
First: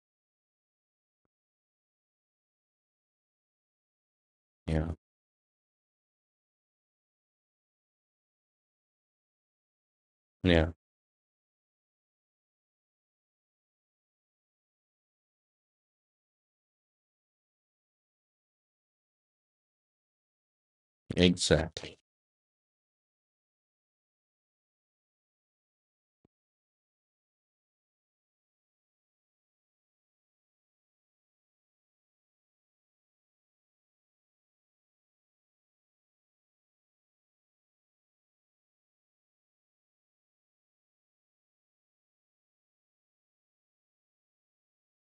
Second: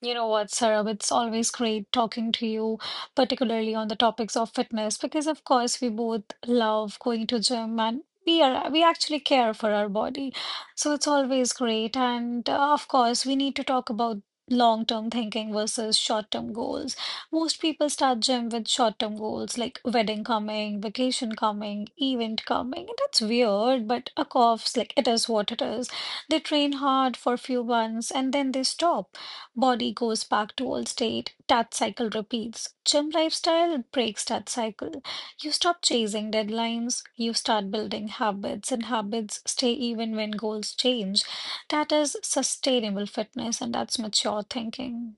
A: You know what, Saurabh, it's always great talking to you, particularly on the topics of
B: Yeah.
A: fitness, because of course we both love going to gym and we actually care for our body.
B: Yeah.
A: So it's always great. And of course, we need to talk about long-term thinking versus short-term goals. Most people start gym with short-term goals like wedding coming, vacation coming,
B: Exactly.
A: event coming. And that's weird, but of course, like it is what it is. They train hard for few months and then they stop. Body goes back to old state. That cycle repeats. Gym lifestyle breaks that cycle. You stop chasing deadlines. You start building habits, and habits stay even when goals change. That is sustainable fitness, and that's mature thinking.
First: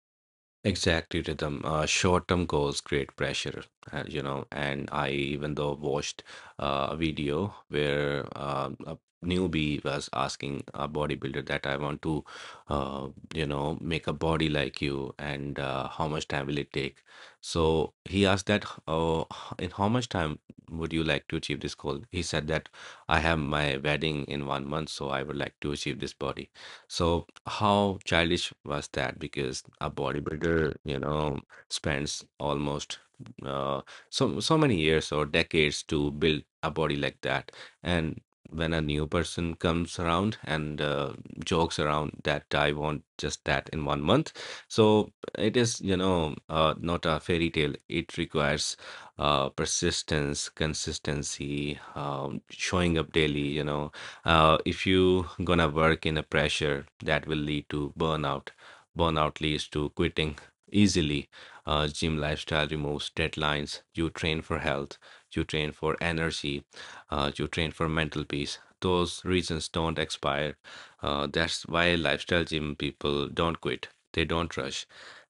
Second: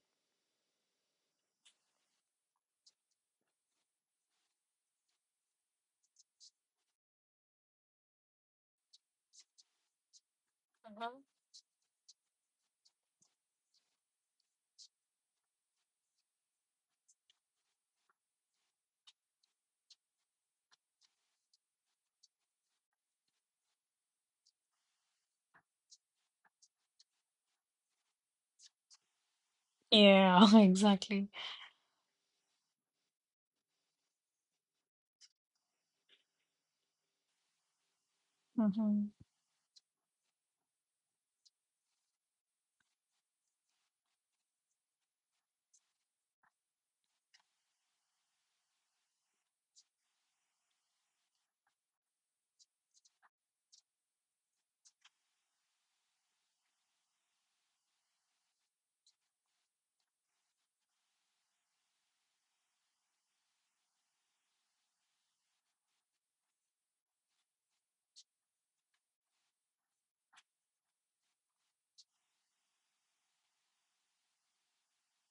B: Exactly, Rhythm. Short-term goals create pressure, you know. And I even though watched a video where a newbie was asking a
A: Mhm.
B: bodybuilder that I want to, uh, you know, make a body like you, and how much time will it take? So he asked that, in how much time would you like to achieve this goal? He said that I have my wedding in 1 month, so I would like to achieve this body. So how childish was that? Because a
A: Yeah,
B: bodybuilder,
A: (laughs)
B: you
A: exactly.
B: know, spends almost uh, so many years or decades to build a body like that. And when a new
A: Mhm.
B: person comes around and jokes around that I want just that in 1 month, so it is, you know, not a fairy tale. It requires persistence, consistency, showing up daily. You know, if you gonna work in a pressure, that will lead to burnout. Burnout leads to quitting easily. Gym lifestyle removes deadlines. You train for health, you train for energy, you train for mental peace. Those reasons don't expire. That's why lifestyle gym people don't quit, they don't rush,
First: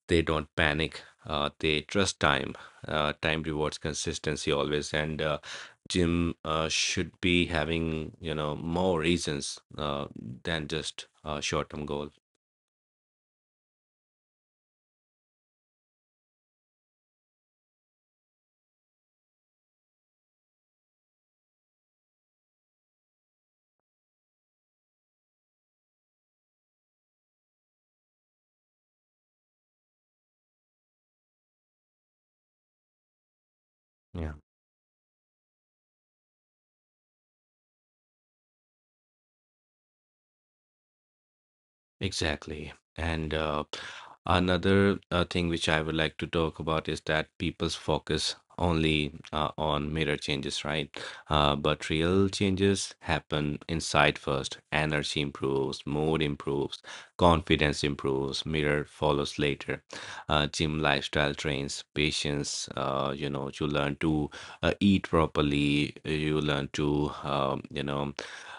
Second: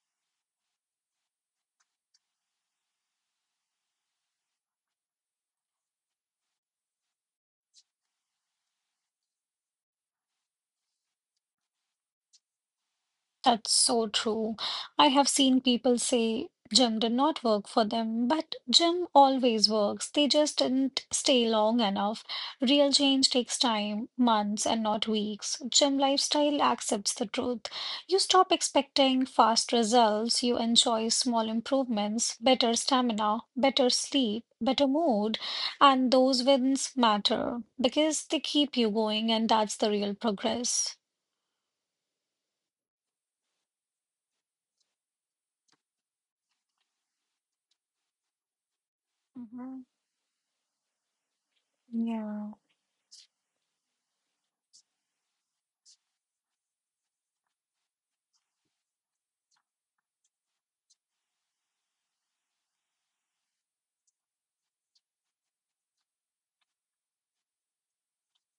B: they don't panic. They trust time. Time rewards consistency always. And gym should be having, you know, more reasons than just a short-term goal.
A: That's so true. I have seen people say gym did not work for them, but gym always works. They just didn't stay long enough. Real change takes time, months and not weeks. Gym lifestyle accepts the truth. You stop expecting fast results. You enjoy small improvements, better stamina, better
B: Yeah.
A: sleep, better mood, and those wins matter because they keep you going, and that's the real progress.
B: Exactly. And another thing which I would like to talk about is that people's focus only
A: Hmm.
B: on mirror changes, right? But real
A: Yeah.
B: changes happen inside first. Energy improves, mood improves, confidence improves, mirror follows later. Gym lifestyle trains patience. You know, you learn to eat properly. You learn to, you know,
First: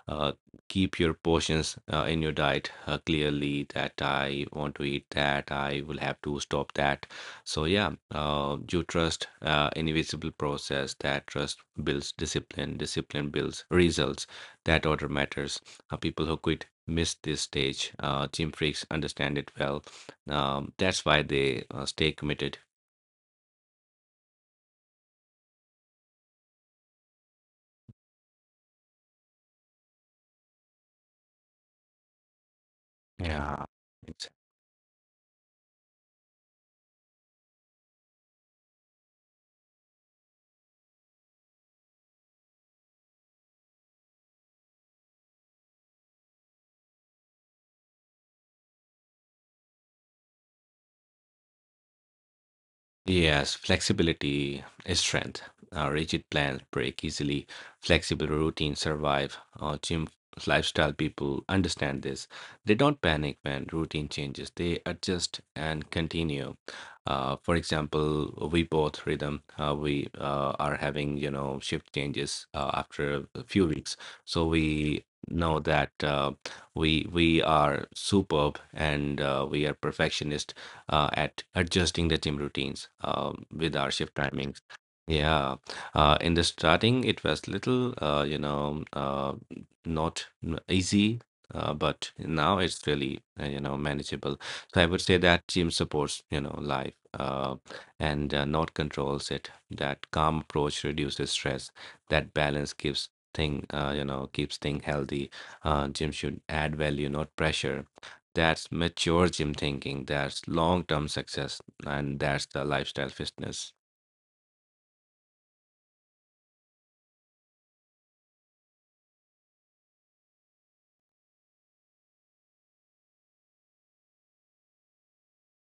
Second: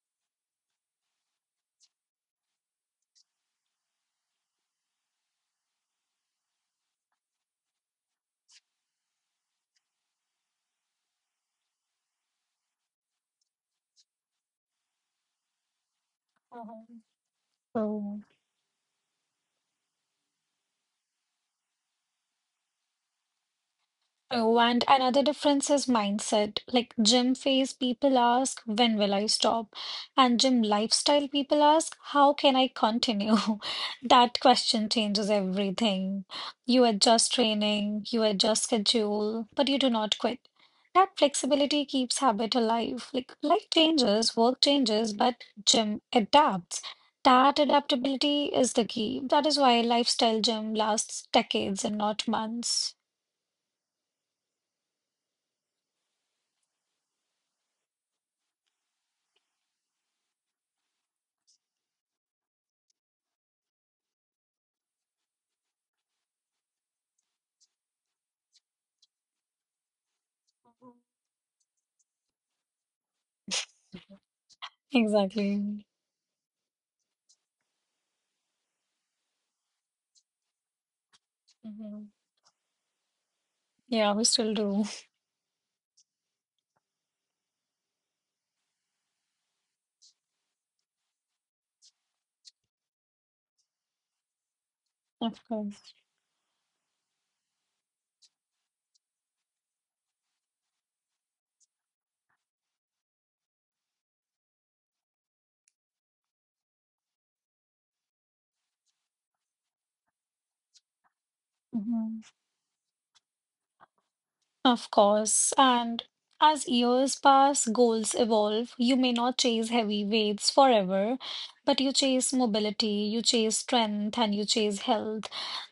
B: uh, keep your portions in your diet clearly, that I want to eat that, I will have to stop that. So, yeah, you trust invisible process. That trust builds discipline, discipline builds results. That order matters. People who quit
A: Mhm.
B: miss this stage.
A: Oh,
B: Gym freaks understand it well. That's why they stay committed.
A: oh, and another difference is mindset. Like gym phase, people ask, when will I stop? And gym lifestyle, people ask, how can I
B: Yeah.
A: continue? (laughs)
B: Yeah.
A: That question changes everything. You adjust training, you adjust schedule, but you do not quit. That flexibility keeps habit alive. Like life changes, work changes, but gym adapts. That adaptability is the key. That is why lifestyle gym lasts decades and not months.
B: Yes, flexibility is strength. Rigid plans break easily. Flexible routines survive. Gym lifestyle people understand this. They don't panic when routine changes. They adjust and continue. For example, we both rhythm. We are having, you know, shift changes after a few weeks, so we know
A: Exactly.
B: that we are superb and we are perfectionist at adjusting
A: Mhm.
B: the gym routines, with our
A: Yeah,
B: shift
A: we still
B: timings.
A: do,
B: Yeah, in the starting, it was little, you know, not easy, but now it's really, you know, manageable. So I would say
A: (laughs) of
B: that gym
A: course.
B: supports, you know, life and not controls it. That calm approach reduces stress. That balance gives thing, you know, keeps thing healthy. Gym should add value, not pressure. That's mature gym thinking. That's long term success. And
A: Mhm.
B: that's the lifestyle fitness.
A: Of course. And as years pass, goals evolve. You may not chase heavy weights forever, but you chase mobility, you chase strength, and you chase health.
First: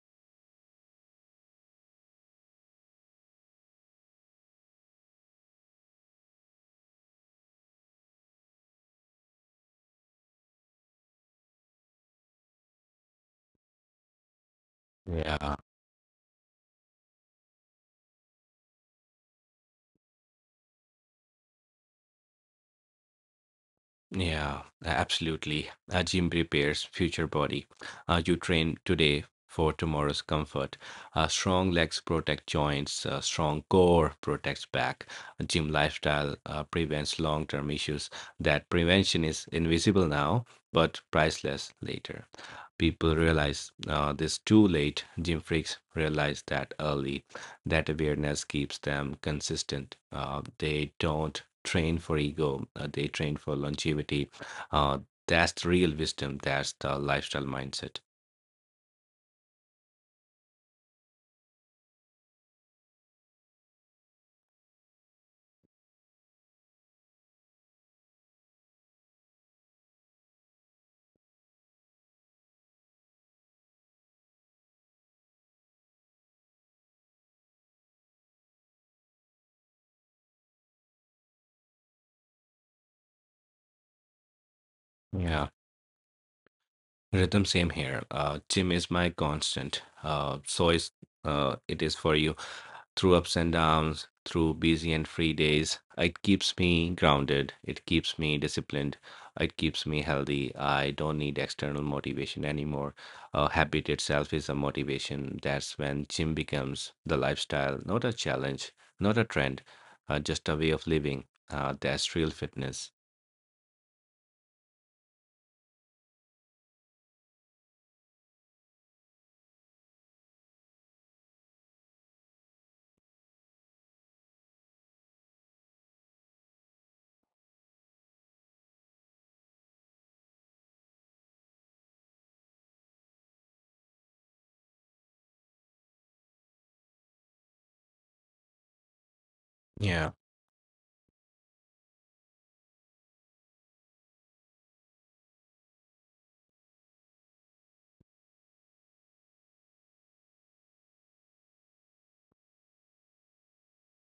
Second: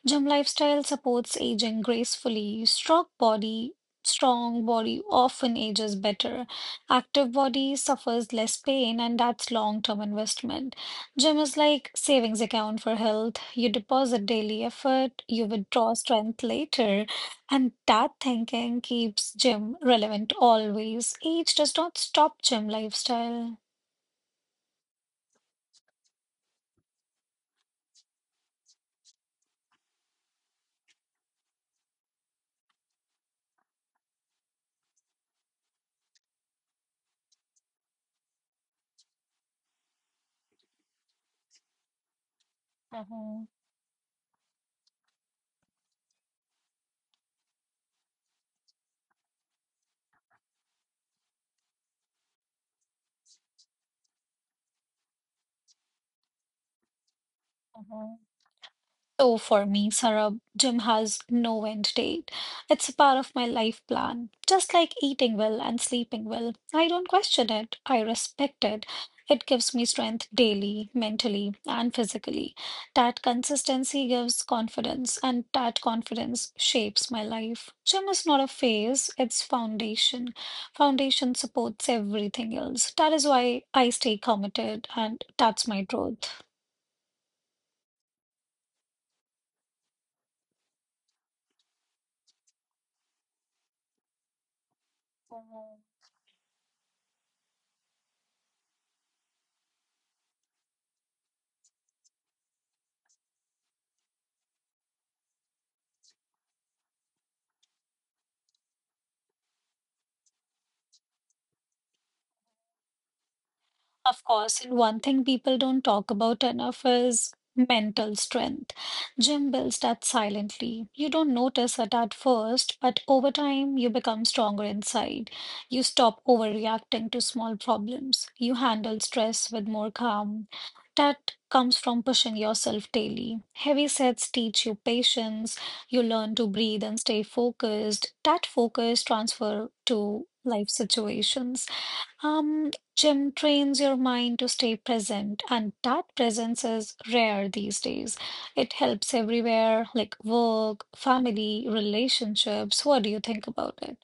A: Gym lifestyle supports aging gracefully. Strong body often ages better. Active body suffers less pain, and that's long-term investment. Gym is like savings account for health. You deposit daily effort, you
B: Yeah.
A: withdraw strength later. And that thinking keeps gym relevant always. Age does not stop gym lifestyle.
B: Yeah, absolutely. A gym prepares future body. You train today for tomorrow's comfort. Strong legs protect joints. Strong core protects back. A gym lifestyle prevents long-term issues. That prevention is invisible now, but priceless later. People
A: Mm-hmm.
B: realize this too late. Gym freaks realize that early. That awareness keeps them consistent. They don't train for ego, they train for longevity. Uh, that's the real wisdom, that's the lifestyle mindset.
A: So for me, Sarab, gym has no end date. It's a part of my life plan. Just like eating well and sleeping well, I don't question it. I respect it. It gives me strength daily, mentally, and physically. That consistency gives confidence, and that confidence shapes my life. Gym is not a phase, it's foundation. Foundation supports everything else. That is why I stay committed, and
B: Yeah,
A: that's my truth.
B: rhythm, same here. Gym is my constant, so is it is for you. Through ups and downs, through busy and free days. It keeps me grounded. It keeps me disciplined. It keeps me healthy. I don't need external motivation anymore. Habit itself is a motivation. That's when gym becomes the lifestyle, not a challenge, not a trend, just a way of living. That's real fitness.
A: Of course, and one thing people don't talk about enough is mental strength. Gym builds that silently. You don't notice it at first, but over time, you become stronger inside. You stop overreacting to small problems. You handle stress with more calm. That comes from pushing yourself daily. Heavy sets teach you patience. You learn to breathe and stay focused. That focus transfer
B: Yeah.
A: to life situations. Um, Gym trains your mind to stay present, and that presence is rare these days. It helps everywhere, like work, family, relationships. What do you think about it?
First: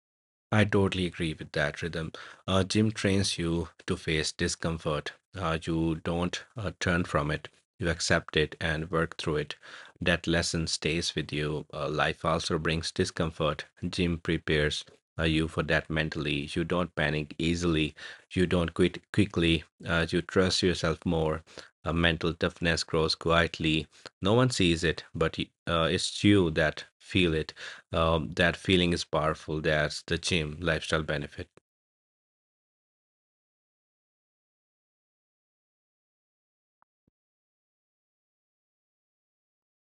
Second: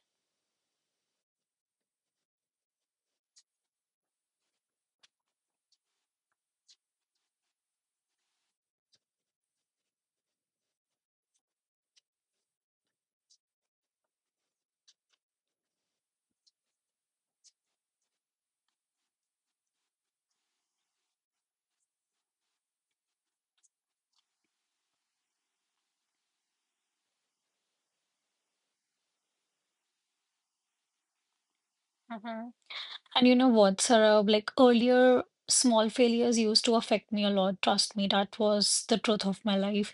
B: I totally agree with that rhythm. Gym trains you to face discomfort. You don't turn from it. You accept it and work through it. That lesson stays with you. Life also brings discomfort. Gym prepares you for that mentally. You don't panic easily. You don't quit quickly. You trust yourself more. Mental toughness grows quietly. No one sees it, but it's you that feel it. That feeling is powerful. That's the gym lifestyle benefit.
A: Mhm. And you know what, Sarah, like earlier, small failures used to affect me a lot. Trust me, that was the truth of my life.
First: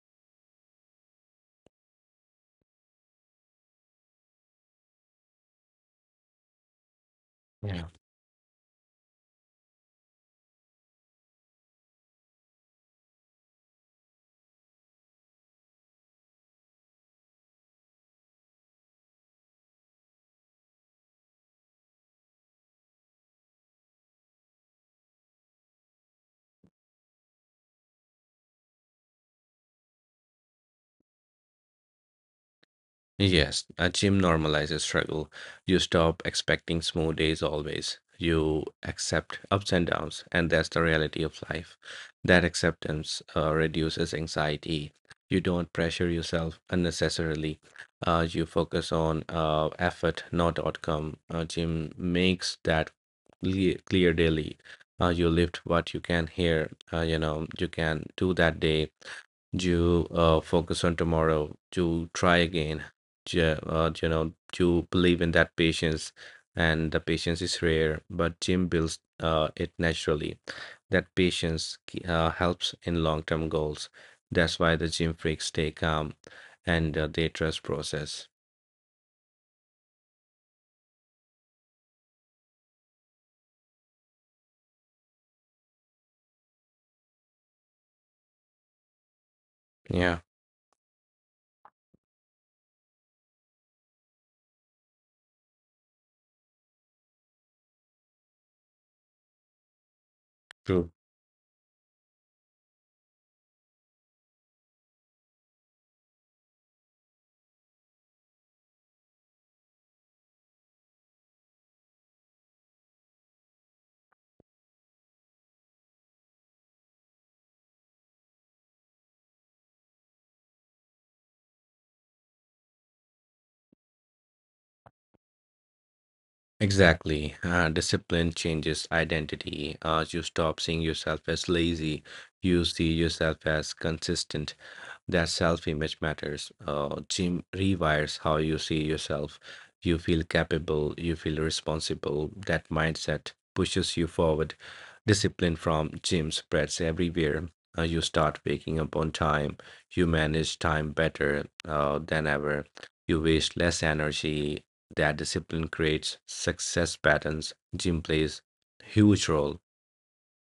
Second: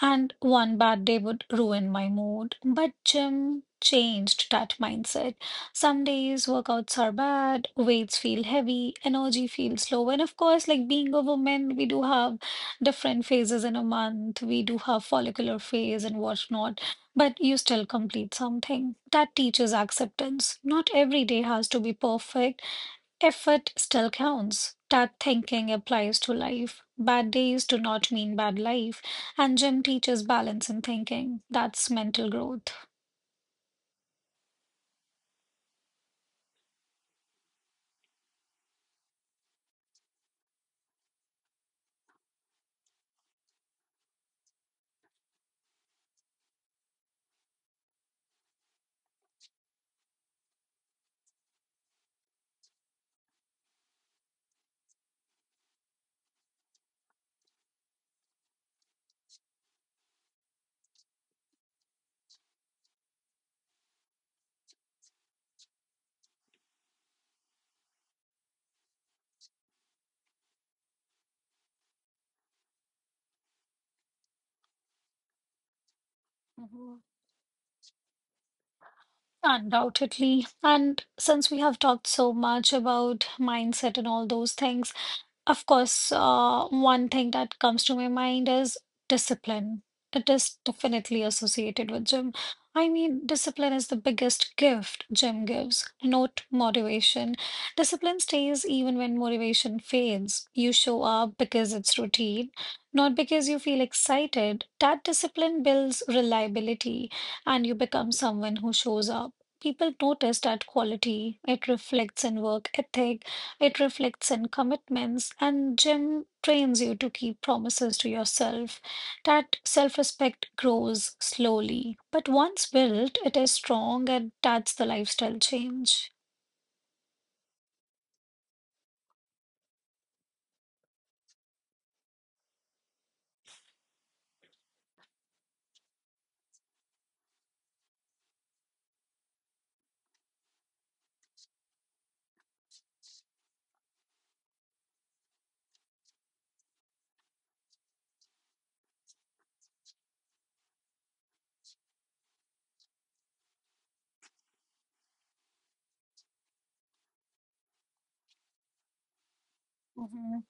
A: And one bad day would ruin my mood. But gym changed that mindset. Some days workouts are bad, weights feel heavy, energy feels low. And of course, like being a woman, we do have different phases in a month. We do have follicular phase and whatnot, but you still complete something. That teaches acceptance. Not every day has to be perfect. Effort still counts. That thinking applies to life. Bad days do not mean bad life. And Jim teaches balance in thinking. That's mental growth.
B: Yes, a gym normalizes struggle. You stop expecting smooth days always. You accept ups and downs, and that's the reality of life. That acceptance reduces anxiety. You don't pressure yourself unnecessarily. You focus on effort, not outcome. A gym makes that clear daily. You lift what you can hear. You know you can do that day to focus on tomorrow, to try again, to, to believe in that patience. And the patience is rare, but Jim builds it naturally. That patience helps in long-term goals. That's why the gym freaks stay calm and
A: Mhm.
B: they trust process.
A: Undoubtedly. And since we have talked so much about mindset and all those things, of course, one thing that comes to my mind is discipline.
B: Yeah,
A: It is definitely associated with gym. I mean, discipline is the biggest gift gym gives, not motivation. Discipline stays even when motivation fades. You
B: true.
A: show up because it's routine, not because you feel excited. That discipline builds reliability, and you become someone who shows up. People notice that quality. It reflects in work ethic, it reflects in commitments, and Jim trains you to keep promises to yourself. That self respect grows slowly, but once built, it is strong and that's the lifestyle change.
B: Exactly. Discipline changes identity. You stop seeing yourself as lazy. You see yourself as consistent. That self image matters. Gym rewires how you see yourself. You feel capable, you feel responsible. That mindset pushes you forward. Discipline from gym spreads everywhere. You start waking up on time. You manage time better than ever. You waste less energy. That discipline creates success patterns. Gym plays huge role.
A: Mhm.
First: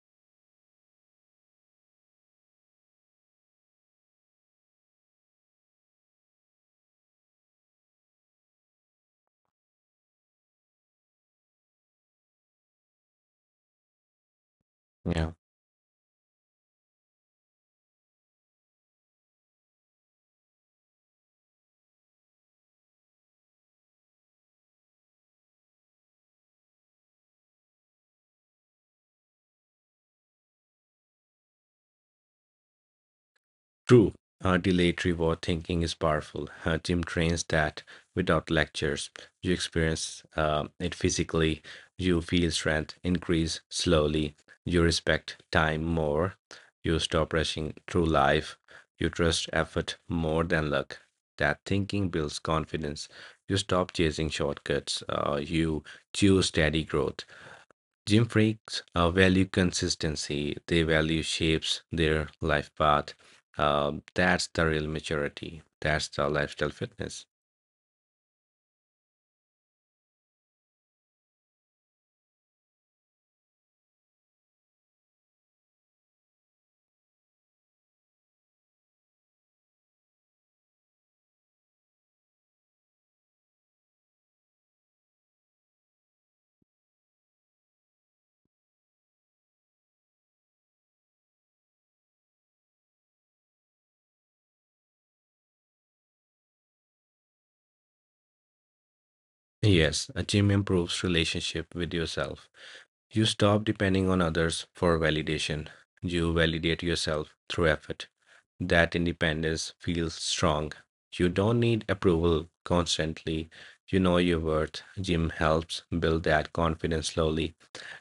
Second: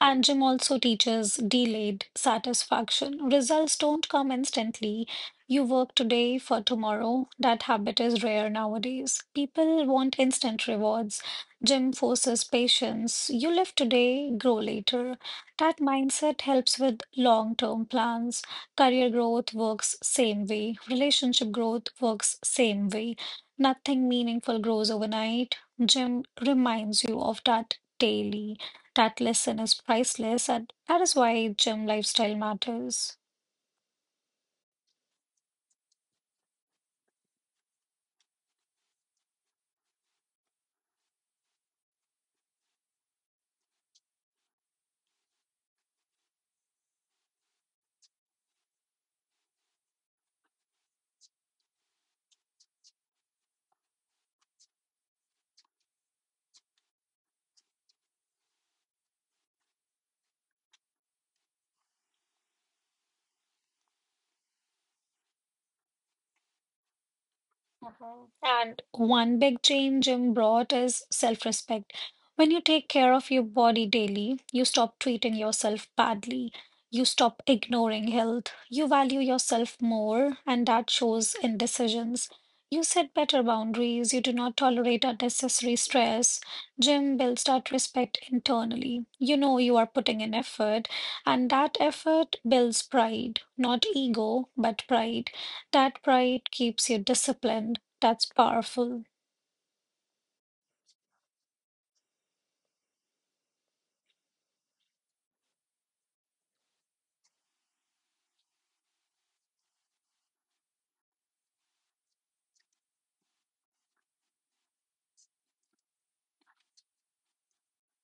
A: And Jim also teaches delayed satisfaction. Results don't come instantly. You work today for tomorrow. That habit is rare nowadays. People want instant rewards. Jim forces patience. You live today, grow later.
B: Yeah.
A: That mindset helps with long-term plans. Career growth works same way. Relationship growth works same way. Nothing meaningful grows overnight. Jim reminds you of that daily. That lesson is priceless, and that is why gym lifestyle matters.
B: True, delayed reward thinking is powerful. Tim trains that without lectures. You experience it physically, you feel strength increase slowly, you respect time more, you stop rushing through life, you trust effort more than luck. That thinking builds confidence. You stop chasing shortcuts, you choose steady growth. Gym freaks value consistency, they value shapes their life path. That's the real maturity. That's the lifestyle fitness.
A: Mhm. And one big change Jim brought is self-respect. When you take care of your body daily, you stop treating yourself badly. You stop ignoring health. You value yourself more, and that shows in decisions. You set better boundaries. You do not tolerate unnecessary stress. Jim builds that respect internally. You know you are putting in effort, and that effort builds pride, not ego, but pride. That pride keeps you disciplined. That's powerful.
B: Yes, a gym improves relationship with yourself. You stop depending on others for validation. You validate yourself through effort. That independence feels strong. You don't need approval constantly. You know your worth. Gym helps build that confidence slowly.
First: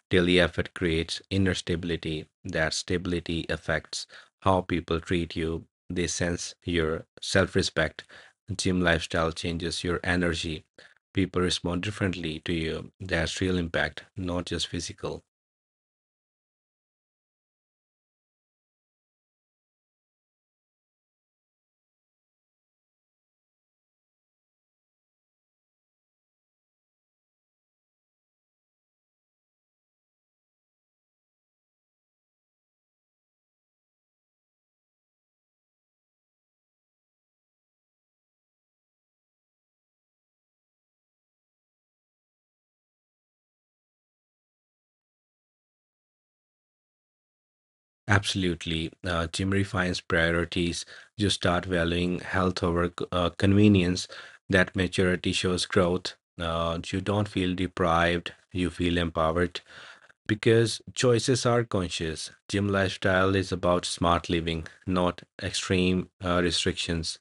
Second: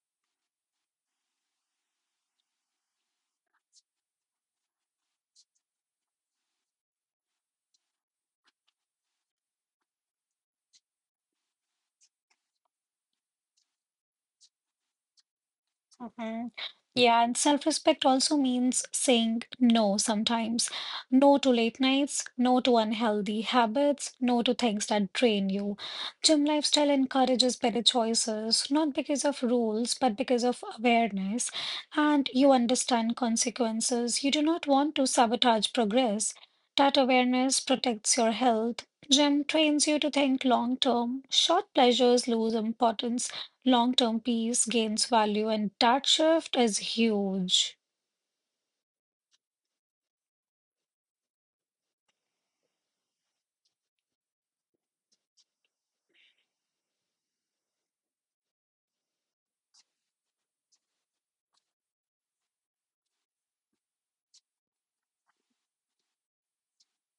B: Daily effort creates inner stability. That stability affects how people treat you. They sense your self respect. Gym lifestyle changes your energy. People respond differently to you. That's real impact, not just physical.
A: Mhm. Yeah, and self-respect also means saying no sometimes. No to late nights, no to unhealthy habits, no to things that drain you. Gym lifestyle encourages better choices, not because of rules, but because of awareness. And you understand consequences. You do not want to sabotage progress. That awareness protects your health. Gym trains you to think long term. Short pleasures lose importance, long-term peace gains value, and that shift is huge.
B: Absolutely. Gym refines priorities. You start valuing health over convenience. That maturity shows growth. You don't feel deprived, you feel empowered. Because choices are conscious. Gym lifestyle is about smart living, not extreme restrictions.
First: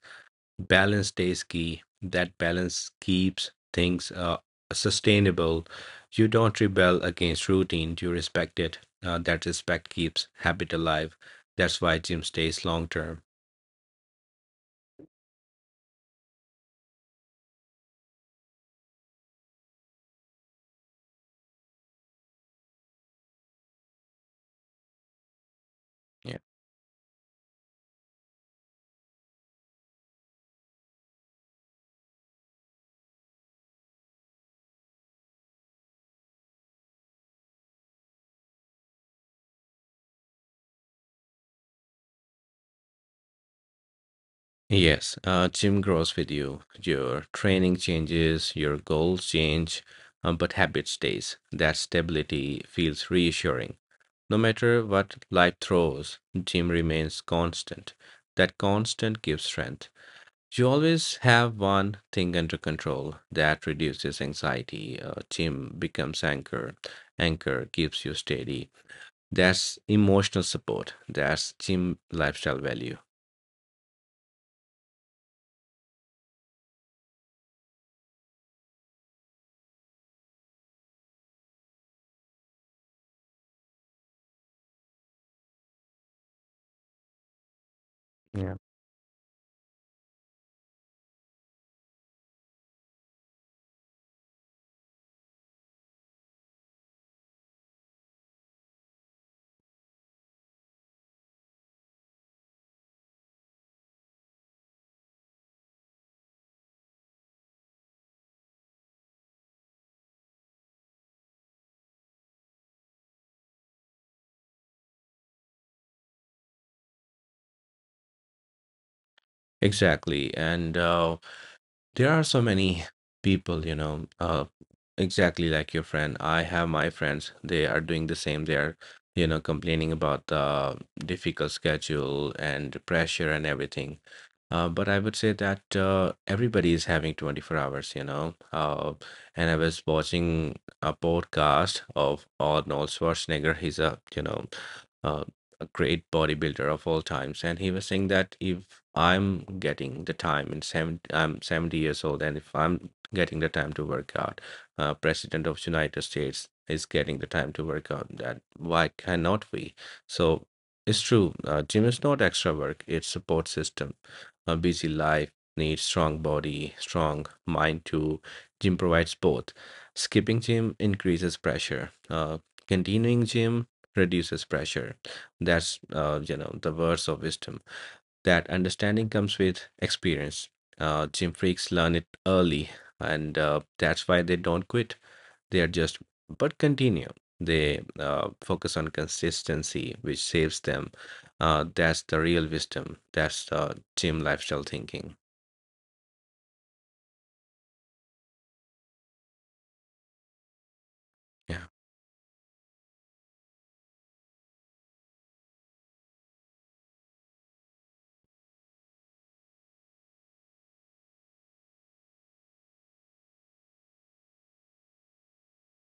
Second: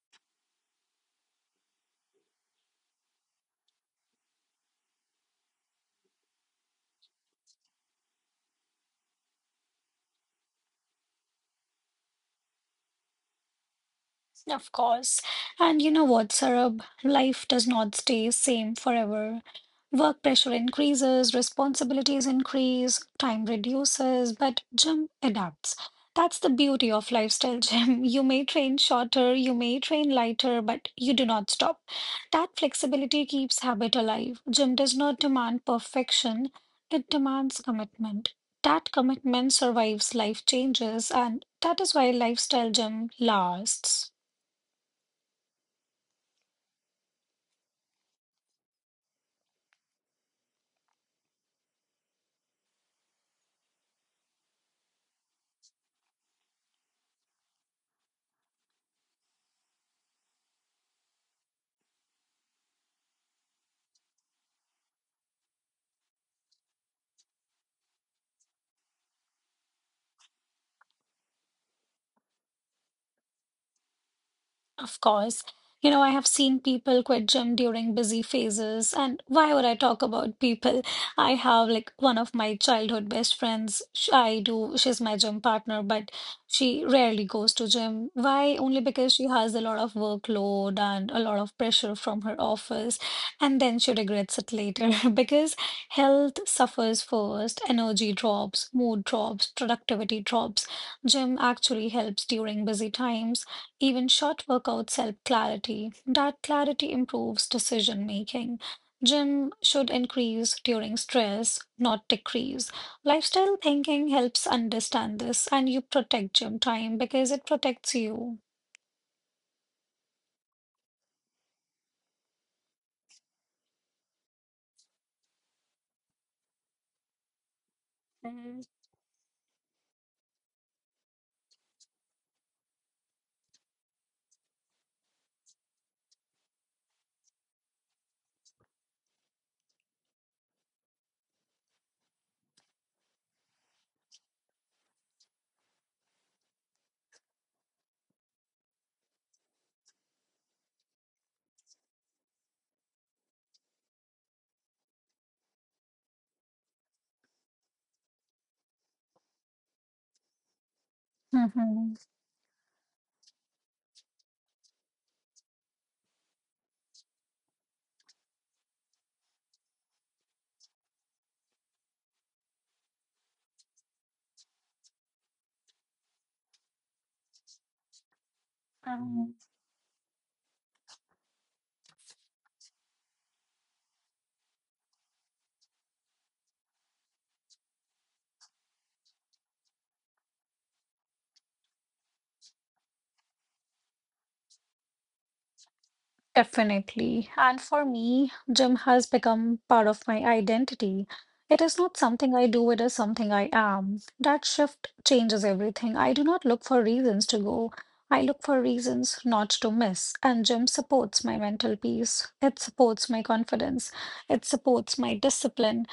B: Balance stays key. That balance keeps things sustainable. You don't rebel against routine, you respect it. That respect keeps habit alive. That's why gym stays long term.
A: Of course. And you know what, Sarab? Life does not stay same forever. Work pressure increases, responsibilities increase, time reduces, but Jim adapts.
B: Yeah.
A: That's the beauty of lifestyle, Jim. (laughs) You may train shorter, you may train lighter, but you do not stop. That flexibility keeps habit alive. Jim does not demand perfection, it demands commitment. That commitment survives life changes, and that is why lifestyle gym lasts.
B: Yes, gym grows with you. Your training changes, your goals change, but habit stays. That stability feels reassuring. No matter what life throws, Jim remains constant. That constant gives strength. You always have one thing under control. That reduces anxiety. Jim becomes anchor. Anchor keeps you steady. That's emotional support. That's Jim lifestyle value.
A: Of course. You know, I have seen people quit gym during busy phases, and why would I talk about people? I have like one of my childhood best friends. I do, she's my gym partner, but she rarely goes to gym.
B: Yeah.
A: Why? Only because she has a lot of workload and a lot of pressure from her office, and then she regrets it later (laughs) because health suffers first, energy drops, mood drops, productivity drops. Gym actually helps during busy times, even short workouts help clarity. That clarity improves decision making. Gym should increase during stress, not decrease. Lifestyle thinking helps understand this, and you protect gym time because it protects you.
B: Exactly. And there are so many people, exactly like your friend. I have my friends. They are doing the same. They
A: Mhm.
B: are complaining about the difficult schedule and the pressure and everything. But I would say that everybody is having 24 hours. And I was watching a podcast of Arnold Schwarzenegger. He's uh, a great bodybuilder of all times, and he was saying that if I'm getting the time in seven, I'm 70 years old, and if I'm getting the time to work out, President of United States is getting the time to work out. That why cannot we? So it's true. Gym
A: Mhm.
B: is not extra work; it's support system. A busy life needs strong body, strong mind too. Gym provides both. Skipping gym increases pressure. Continuing gym reduces pressure. That's the words of wisdom. That understanding
A: Um,
B: comes with experience. Gym freaks learn it early, and that's why they don't quit. They adjust but continue. They focus on consistency which saves them. Uh, that's the real wisdom, that's the gym lifestyle thinking.
A: Definitely. And for me, gym has become part of my identity. It
B: Yeah.
A: is not something I do, it is something I am. That shift changes everything. I do not look for reasons to go. I look for reasons not to miss. And gym supports my mental peace. It supports my confidence. It supports my discipline.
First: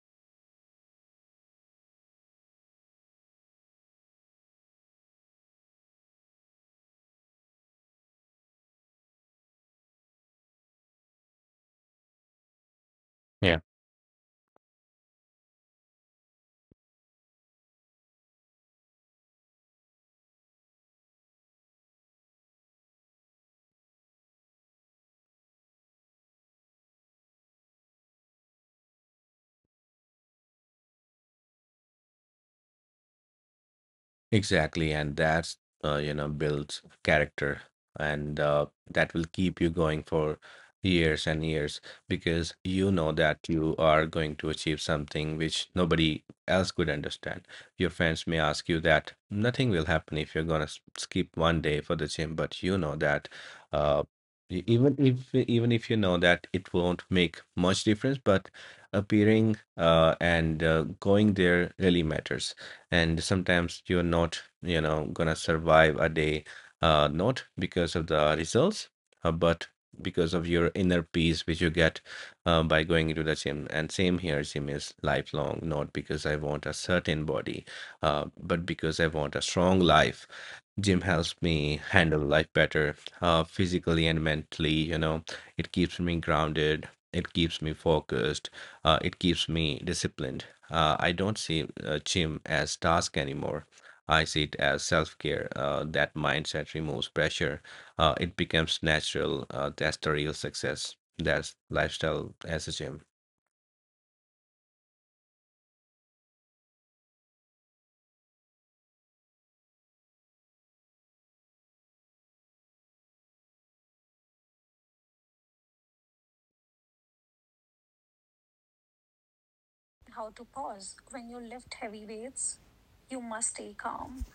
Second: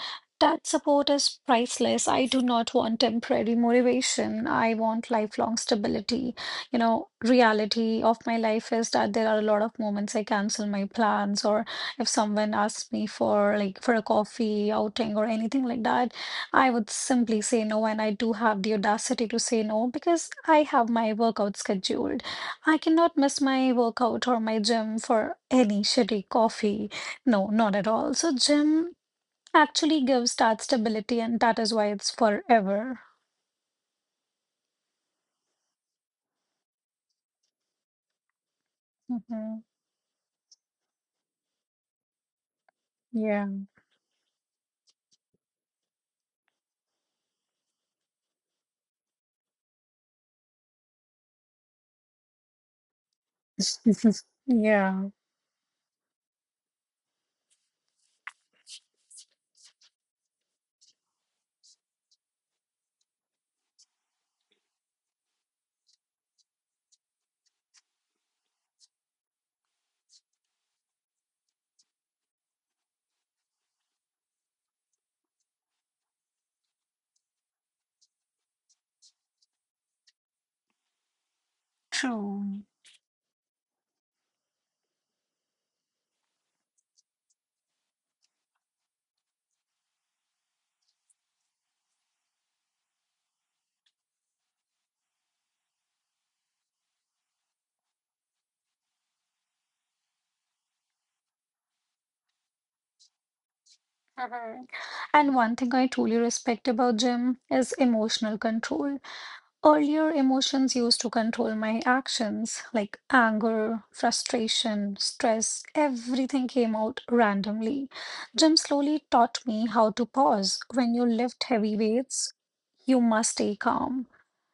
A: That support is priceless. I do not want temporary motivation. I want lifelong stability. You know, reality of my life is that there are a lot of moments I cancel my plans, or if someone asks me for
B: Yeah.
A: like for a coffee outing or anything like that, I would simply say no, and I do have the audacity to say no because I have my workout scheduled. I cannot miss my workout or my gym for any shitty coffee. No, not at all. So gym actually gives that stability, and that is why it's forever.
B: Exactly, and that's builds character, and that will keep
A: Mhm.
B: you going for years and years because you know that
A: Yeah.
B: you are going to achieve something which nobody else could understand. Your friends may ask you that nothing will happen if you're gonna skip one day for the gym, but you know that uh,
A: (laughs) Yeah.
B: even if you know that it won't make much difference, but appearing and going there really matters, and sometimes you're not gonna survive a day, not because of the results, but because of your inner peace which you get by going into the gym. And same here, gym is lifelong, not because I want a certain body, but because I want a strong life. Gym helps me handle life
A: True.
B: better, physically and mentally. It keeps me grounded. It keeps me focused. Uh, it keeps me disciplined. Uh, I don't see gym as task anymore. I see it as self-care. That mindset removes pressure. It becomes natural. That's the real success. That's lifestyle as a gym.
A: Mhm. And one thing I truly respect about Jim is emotional control. Earlier, emotions used to control my actions, like anger, frustration, stress, everything came out randomly. Jim slowly taught me how to
B: How
A: pause.
B: to
A: When you
B: pause
A: lift
B: when you
A: heavy
B: lift heavy
A: weights,
B: weights?
A: you must
B: You
A: stay
B: must stay
A: calm.
B: calm.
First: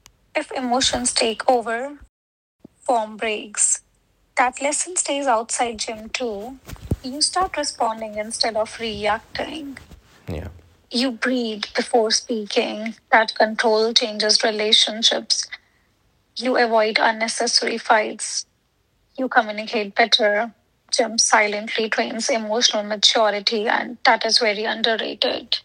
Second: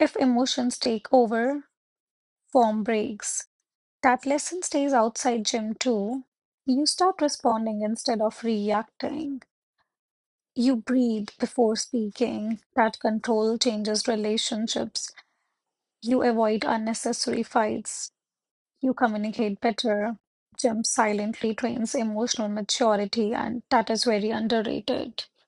A: If
B: If
A: emotions take
B: emotions take
A: over,
B: over,
A: form
B: form
A: breaks.
B: breaks.
A: That lesson
B: That
A: stays
B: lesson stays
A: outside gym
B: outside gym
A: too.
B: too.
A: You start
B: You start
A: responding
B: responding
A: instead of
B: instead of
A: reacting.
B: reacting. Yeah.
A: You
B: You
A: breathe
B: breathe
A: before
B: before
A: speaking.
B: speaking.
A: That
B: That
A: control
B: control
A: changes
B: changes
A: relationships.
B: relationships.
A: You
B: You
A: avoid
B: avoid
A: unnecessary
B: unnecessary
A: fights.
B: fights.
A: You
B: You
A: communicate
B: communicate
A: better.
B: better.
A: Jim
B: Gym
A: silently
B: silently
A: trains
B: trains
A: emotional
B: emotional
A: maturity,
B: maturity,
A: and
B: and
A: that is
B: that is
A: very
B: very
A: underrated.
B: underrated.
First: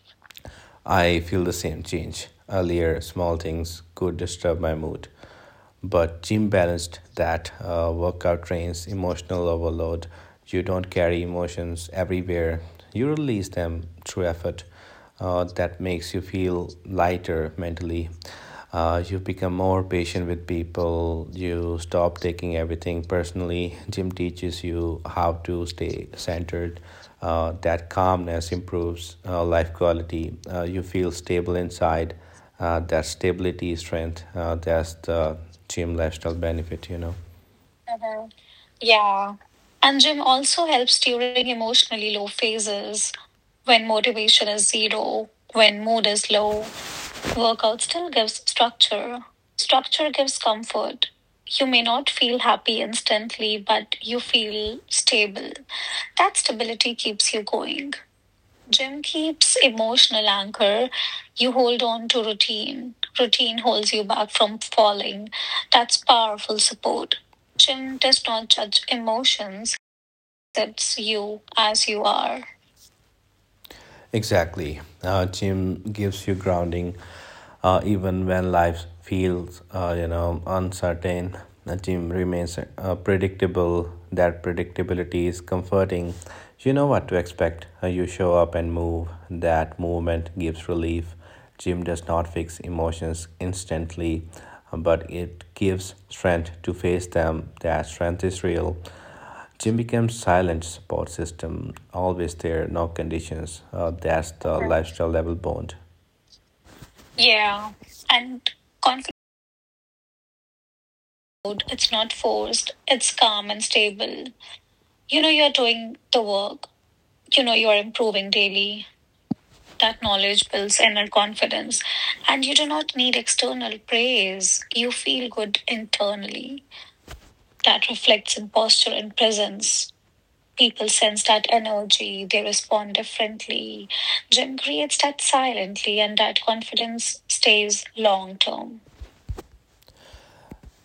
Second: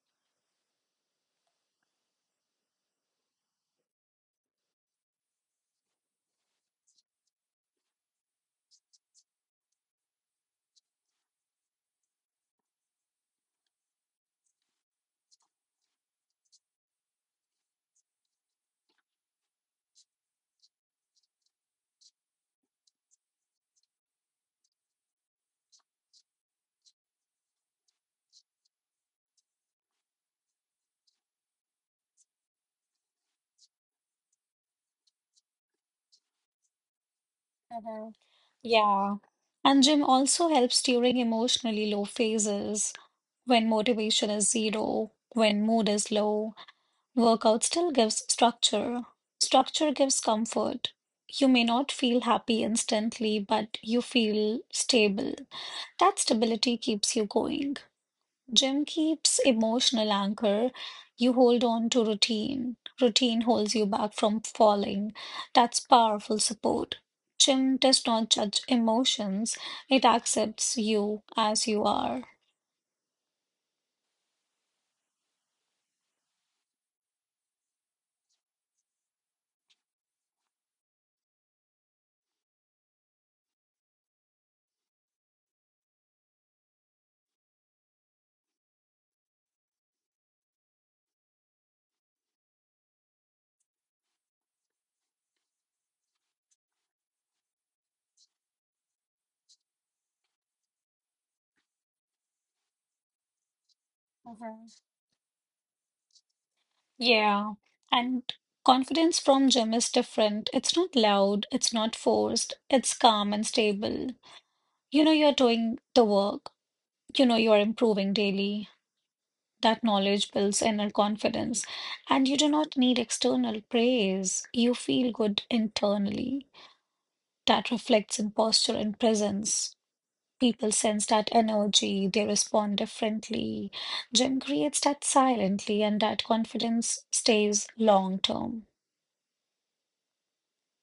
B: I feel the same change. Earlier, small things could disturb my mood, but Jim balanced that. Workout trains emotional overload. You don't carry emotions everywhere, you release them through effort. That makes you feel lighter mentally. You become more patient with people. You stop taking everything personally. Gym teaches you how to stay centered. That calmness improves life quality. You feel stable inside that stability, strength. That's the gym lifestyle benefit.
A: Mhm.
B: Mhm.
A: Yeah.
B: Yeah.
A: And
B: And
A: Jim
B: gym
A: also
B: also
A: helps
B: helps
A: during
B: during
A: emotionally low
B: emotionally low
A: phases
B: phases
A: when
B: when
A: motivation
B: motivation
A: is
B: is
A: zero,
B: zero,
A: when
B: when
A: mood
B: mood
A: is
B: is
A: low.
B: low.
A: Workout
B: Workout
A: still
B: still
A: gives
B: gives
A: structure.
B: structure.
A: Structure
B: Structure
A: gives
B: gives
A: comfort.
B: comfort.
A: You may
B: You may
A: not
B: not
A: feel
B: feel
A: happy
B: happy
A: instantly,
B: instantly,
A: but
B: but
A: you
B: you
A: feel
B: feel
A: stable.
B: stable.
A: That
B: That
A: stability
B: stability
A: keeps you
B: keeps you
A: going.
B: going.
A: Gym
B: Gym
A: keeps
B: keeps
A: emotional
B: emotional
A: anchor.
B: anchor.
A: You
B: You
A: hold
B: hold
A: on to
B: on to
A: routine.
B: routine.
A: Routine
B: Routine
A: holds you
B: holds you
A: back
B: back
A: from
B: from
A: falling.
B: falling.
A: That's
B: That's
A: powerful
B: powerful
A: support.
B: support.
A: Gym
B: Gym
A: does
B: does
A: not
B: not
A: judge
B: judge
A: emotions,
B: emotions,
A: it accepts
B: accepts
A: you
B: you
A: as you
B: as you
A: are.
B: are. Exactly. Gym gives you grounding even when life feels, uncertain. The gym remains predictable. That predictability is comforting. You know what to expect. You show up and move. That movement gives relief. Gym does not fix emotions instantly, but it gives strength to face them. That strength is real. Gym becomes silent support system, always there, no conditions. That's the lifestyle level bond.
A: Yeah,
B: Yeah.
A: and
B: And confident
A: confidence from Jim is different. It's not loud,
B: mode,
A: it's
B: it's
A: not
B: not
A: forced,
B: forced,
A: it's
B: it's
A: calm and
B: calm and
A: stable.
B: stable.
A: You know
B: You know
A: you're
B: you're
A: doing
B: doing
A: the
B: the
A: work,
B: work,
A: you know
B: you know
A: you're
B: you're
A: improving
B: improving
A: daily.
B: daily.
A: That
B: That
A: knowledge
B: knowledge
A: builds
B: builds
A: inner
B: inner
A: confidence,
B: confidence,
A: and you
B: and
A: do
B: you do
A: not
B: not
A: need
B: need
A: external
B: external
A: praise.
B: praise.
A: You
B: You
A: feel
B: feel
A: good
B: good
A: internally.
B: internally.
A: That
B: That
A: reflects in
B: reflects in
A: posture
B: posture
A: and
B: and
A: presence.
B: presence.
A: People
B: People
A: sense
B: sense
A: that
B: that
A: energy,
B: energy,
A: they
B: they
A: respond
B: respond
A: differently.
B: differently.
A: Jim
B: Jim
A: creates
B: creates
A: that
B: that
A: silently,
B: silently,
A: and
B: and
A: that
B: that
A: confidence
B: confidence
A: stays
B: stays
A: long
B: long
A: term.
B: term.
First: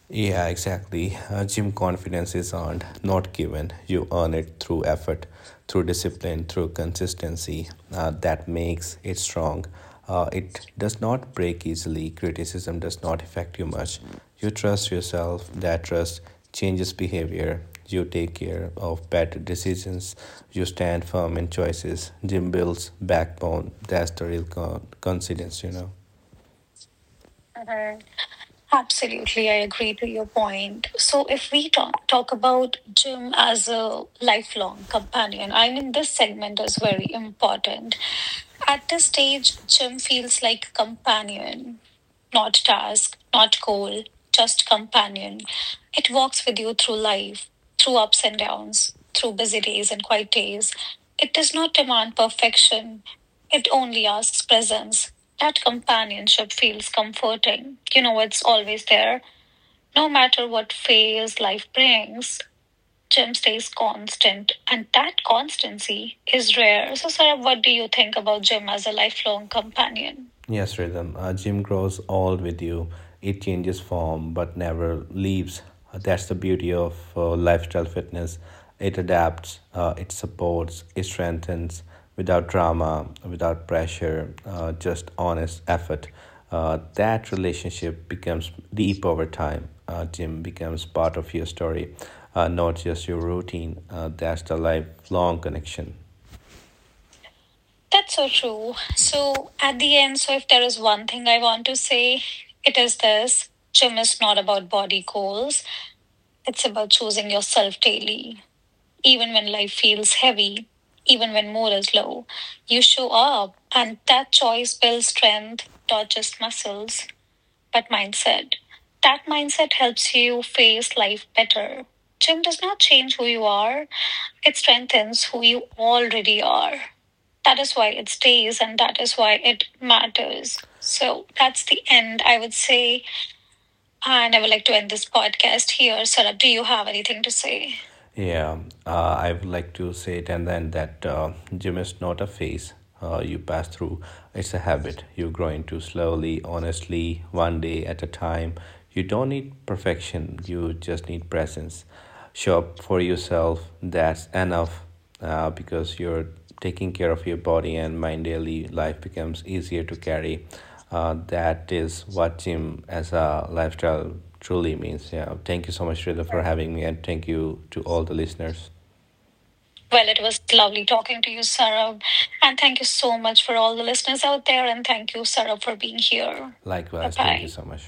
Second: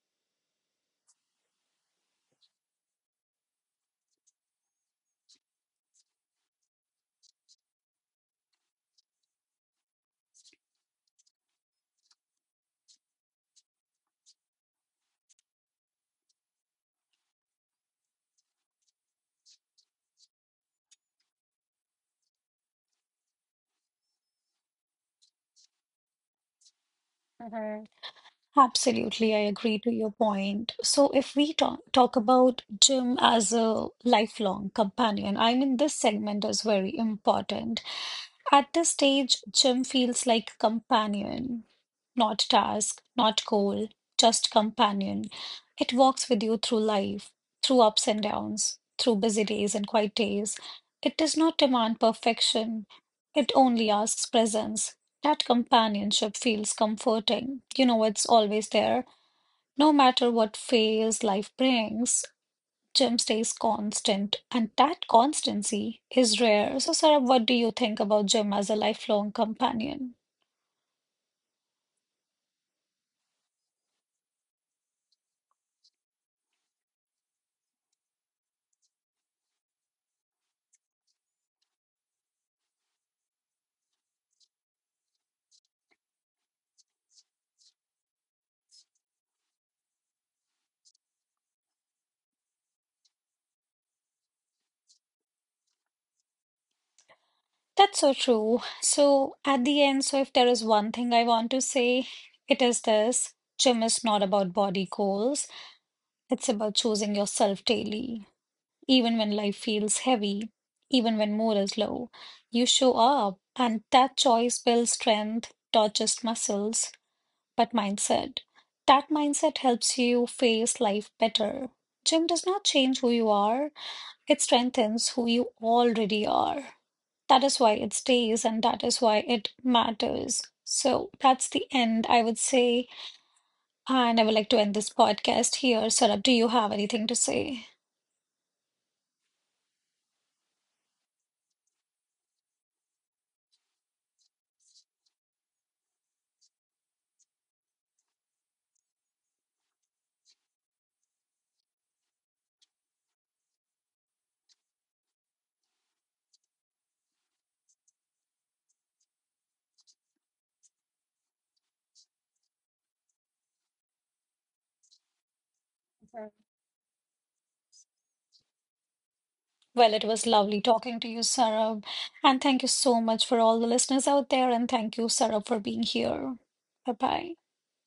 B: Yeah, exactly. Gym confidence is earned, not given. You earn it through effort, through discipline, through consistency. That makes it strong. It does not break easily. Criticism does not affect you much. You trust yourself. That trust changes behavior. You take care of better decisions. You stand firm in choices. Gym builds backbone. That's the real confidence, you know.
A: Absolutely, I
B: Absolutely, I
A: agree to
B: agree to
A: your
B: your
A: point.
B: point.
A: So,
B: So,
A: if
B: if
A: we
B: we
A: talk,
B: talk,
A: talk
B: talk
A: about
B: about
A: gym
B: gym
A: as
B: as
A: a
B: a
A: lifelong
B: lifelong
A: companion, I
B: companion, I
A: mean, this
B: mean, this
A: segment
B: segment
A: is
B: is
A: very
B: very
A: important
B: important.
A: at
B: At
A: this
B: this
A: stage.
B: stage,
A: Jim
B: gym
A: feels
B: feels
A: like
B: like
A: companion,
B: companion,
A: not
B: not
A: task,
B: task,
A: not
B: not
A: goal,
B: goal,
A: just
B: just
A: companion.
B: companion.
A: It
B: It
A: walks with
B: walks
A: you
B: with you
A: through
B: through
A: life,
B: life,
A: through
B: through
A: ups and
B: ups and
A: downs,
B: downs,
A: through
B: through
A: busy
B: busy
A: days and
B: days and
A: quiet
B: quiet
A: days.
B: days.
A: It
B: It
A: does
B: does
A: not
B: not
A: demand
B: demand
A: perfection.
B: perfection,
A: It
B: it
A: only
B: only
A: asks
B: asks
A: presence.
B: presence.
A: That
B: That
A: companionship
B: companionship
A: feels
B: feels
A: comforting.
B: comforting.
A: You
B: You
A: know,
B: know,
A: it's
B: it's
A: always
B: always
A: there,
B: there.
A: no
B: No
A: matter
B: matter
A: what
B: what
A: phase
B: phase
A: life
B: life
A: brings.
B: brings,
A: Jim
B: Jim
A: stays
B: stays
A: constant,
B: constant,
A: and
B: and
A: that
B: that
A: constancy
B: constancy
A: is
B: is
A: rare. So,
B: rare. So,
A: Sarab,
B: Sarah,
A: what do
B: what
A: you
B: do you
A: think
B: think
A: about
B: about
A: Jim as
B: Jim
A: a
B: as a
A: lifelong
B: lifelong
A: companion?
B: companion? Yes, rhythm. Gym grows old with you. It changes form but never leaves. That's the beauty of lifestyle fitness. It adapts, it supports, it strengthens without drama, without pressure, just honest effort. That relationship becomes deep over time. Gym becomes part of your story, not just your routine. That's the lifelong connection.
A: That's so
B: That's so
A: true.
B: true.
A: So,
B: So,
A: at
B: at
A: the
B: the
A: end,
B: end,
A: so
B: so
A: if
B: if
A: there
B: there
A: is
B: is
A: one
B: one
A: thing I
B: thing I
A: want to
B: want to
A: say,
B: say,
A: it
B: it
A: is
B: is
A: this:
B: this.
A: Jim
B: Gym
A: is
B: is
A: not
B: not
A: about
B: about
A: body
B: body
A: goals,
B: goals,
A: it's
B: it's
A: about
B: about
A: choosing
B: choosing
A: yourself
B: yourself
A: daily.
B: daily.
A: Even
B: Even
A: when
B: when
A: life
B: life
A: feels
B: feels
A: heavy,
B: heavy,
A: even
B: even
A: when
B: when
A: mood
B: mood
A: is
B: is
A: low,
B: low,
A: you
B: you
A: show
B: show
A: up,
B: up,
A: and
B: and
A: that
B: that
A: choice
B: choice
A: builds
B: builds
A: strength,
B: strength,
A: not
B: not
A: just
B: just
A: muscles,
B: muscles,
A: but
B: but
A: mindset.
B: mindset.
A: That
B: That
A: mindset
B: mindset
A: helps
B: helps
A: you
B: you
A: face
B: face
A: life
B: life
A: better.
B: better.
A: Gym
B: Gym
A: does
B: does
A: not
B: not
A: change who
B: change who
A: you
B: you
A: are,
B: are,
A: it
B: it
A: strengthens
B: strengthens
A: who
B: who
A: you
B: you
A: already
B: already are.
A: are. That
B: That
A: is why
B: is why
A: it
B: it
A: stays
B: stays,
A: and
B: and
A: that
B: that
A: is
B: is
A: why
B: why
A: it
B: it
A: matters.
B: matters.
A: So
B: So
A: that's
B: that's
A: the
B: the
A: end,
B: end,
A: I would
B: I would
A: say.
B: say.
A: And I would
B: And I
A: like
B: would
A: to
B: like to
A: end
B: end
A: this
B: this
A: podcast
B: podcast
A: here.
B: here.
A: Sarab, do
B: Sarab, do
A: you
B: you
A: have
B: have
A: anything to
B: anything to
A: say?
B: say? Yeah, I would like to say it and then that gym is not a phase you pass through, it's a habit you grow into slowly, honestly, one day at a time. You don't need perfection, you just need presence. Show up for yourself, that's enough. Uh, because you're taking care of your body and mind, daily life becomes easier to carry. Uh, that is what gym as a lifestyle truly means. Yeah, thank you so much,
A: Mhm.
B: Shreda, for having me, and thank you to all the listeners.
A: Well, it
B: Well, it
A: was
B: was
A: lovely
B: lovely
A: talking to you,
B: talking to you,
A: Sarab.
B: Sarab.
A: And
B: And
A: thank you
B: thank you
A: so
B: so
A: much for
B: much for
A: all the
B: all the
A: listeners
B: listeners
A: out
B: out
A: there.
B: there.
A: And
B: And
A: thank you,
B: thank you,
A: Sarab, for
B: Sarab, for
A: being
B: being
A: here.
B: here.
A: Bye
B: Likewise. Bye-bye.
A: bye.
B: Thank you so much.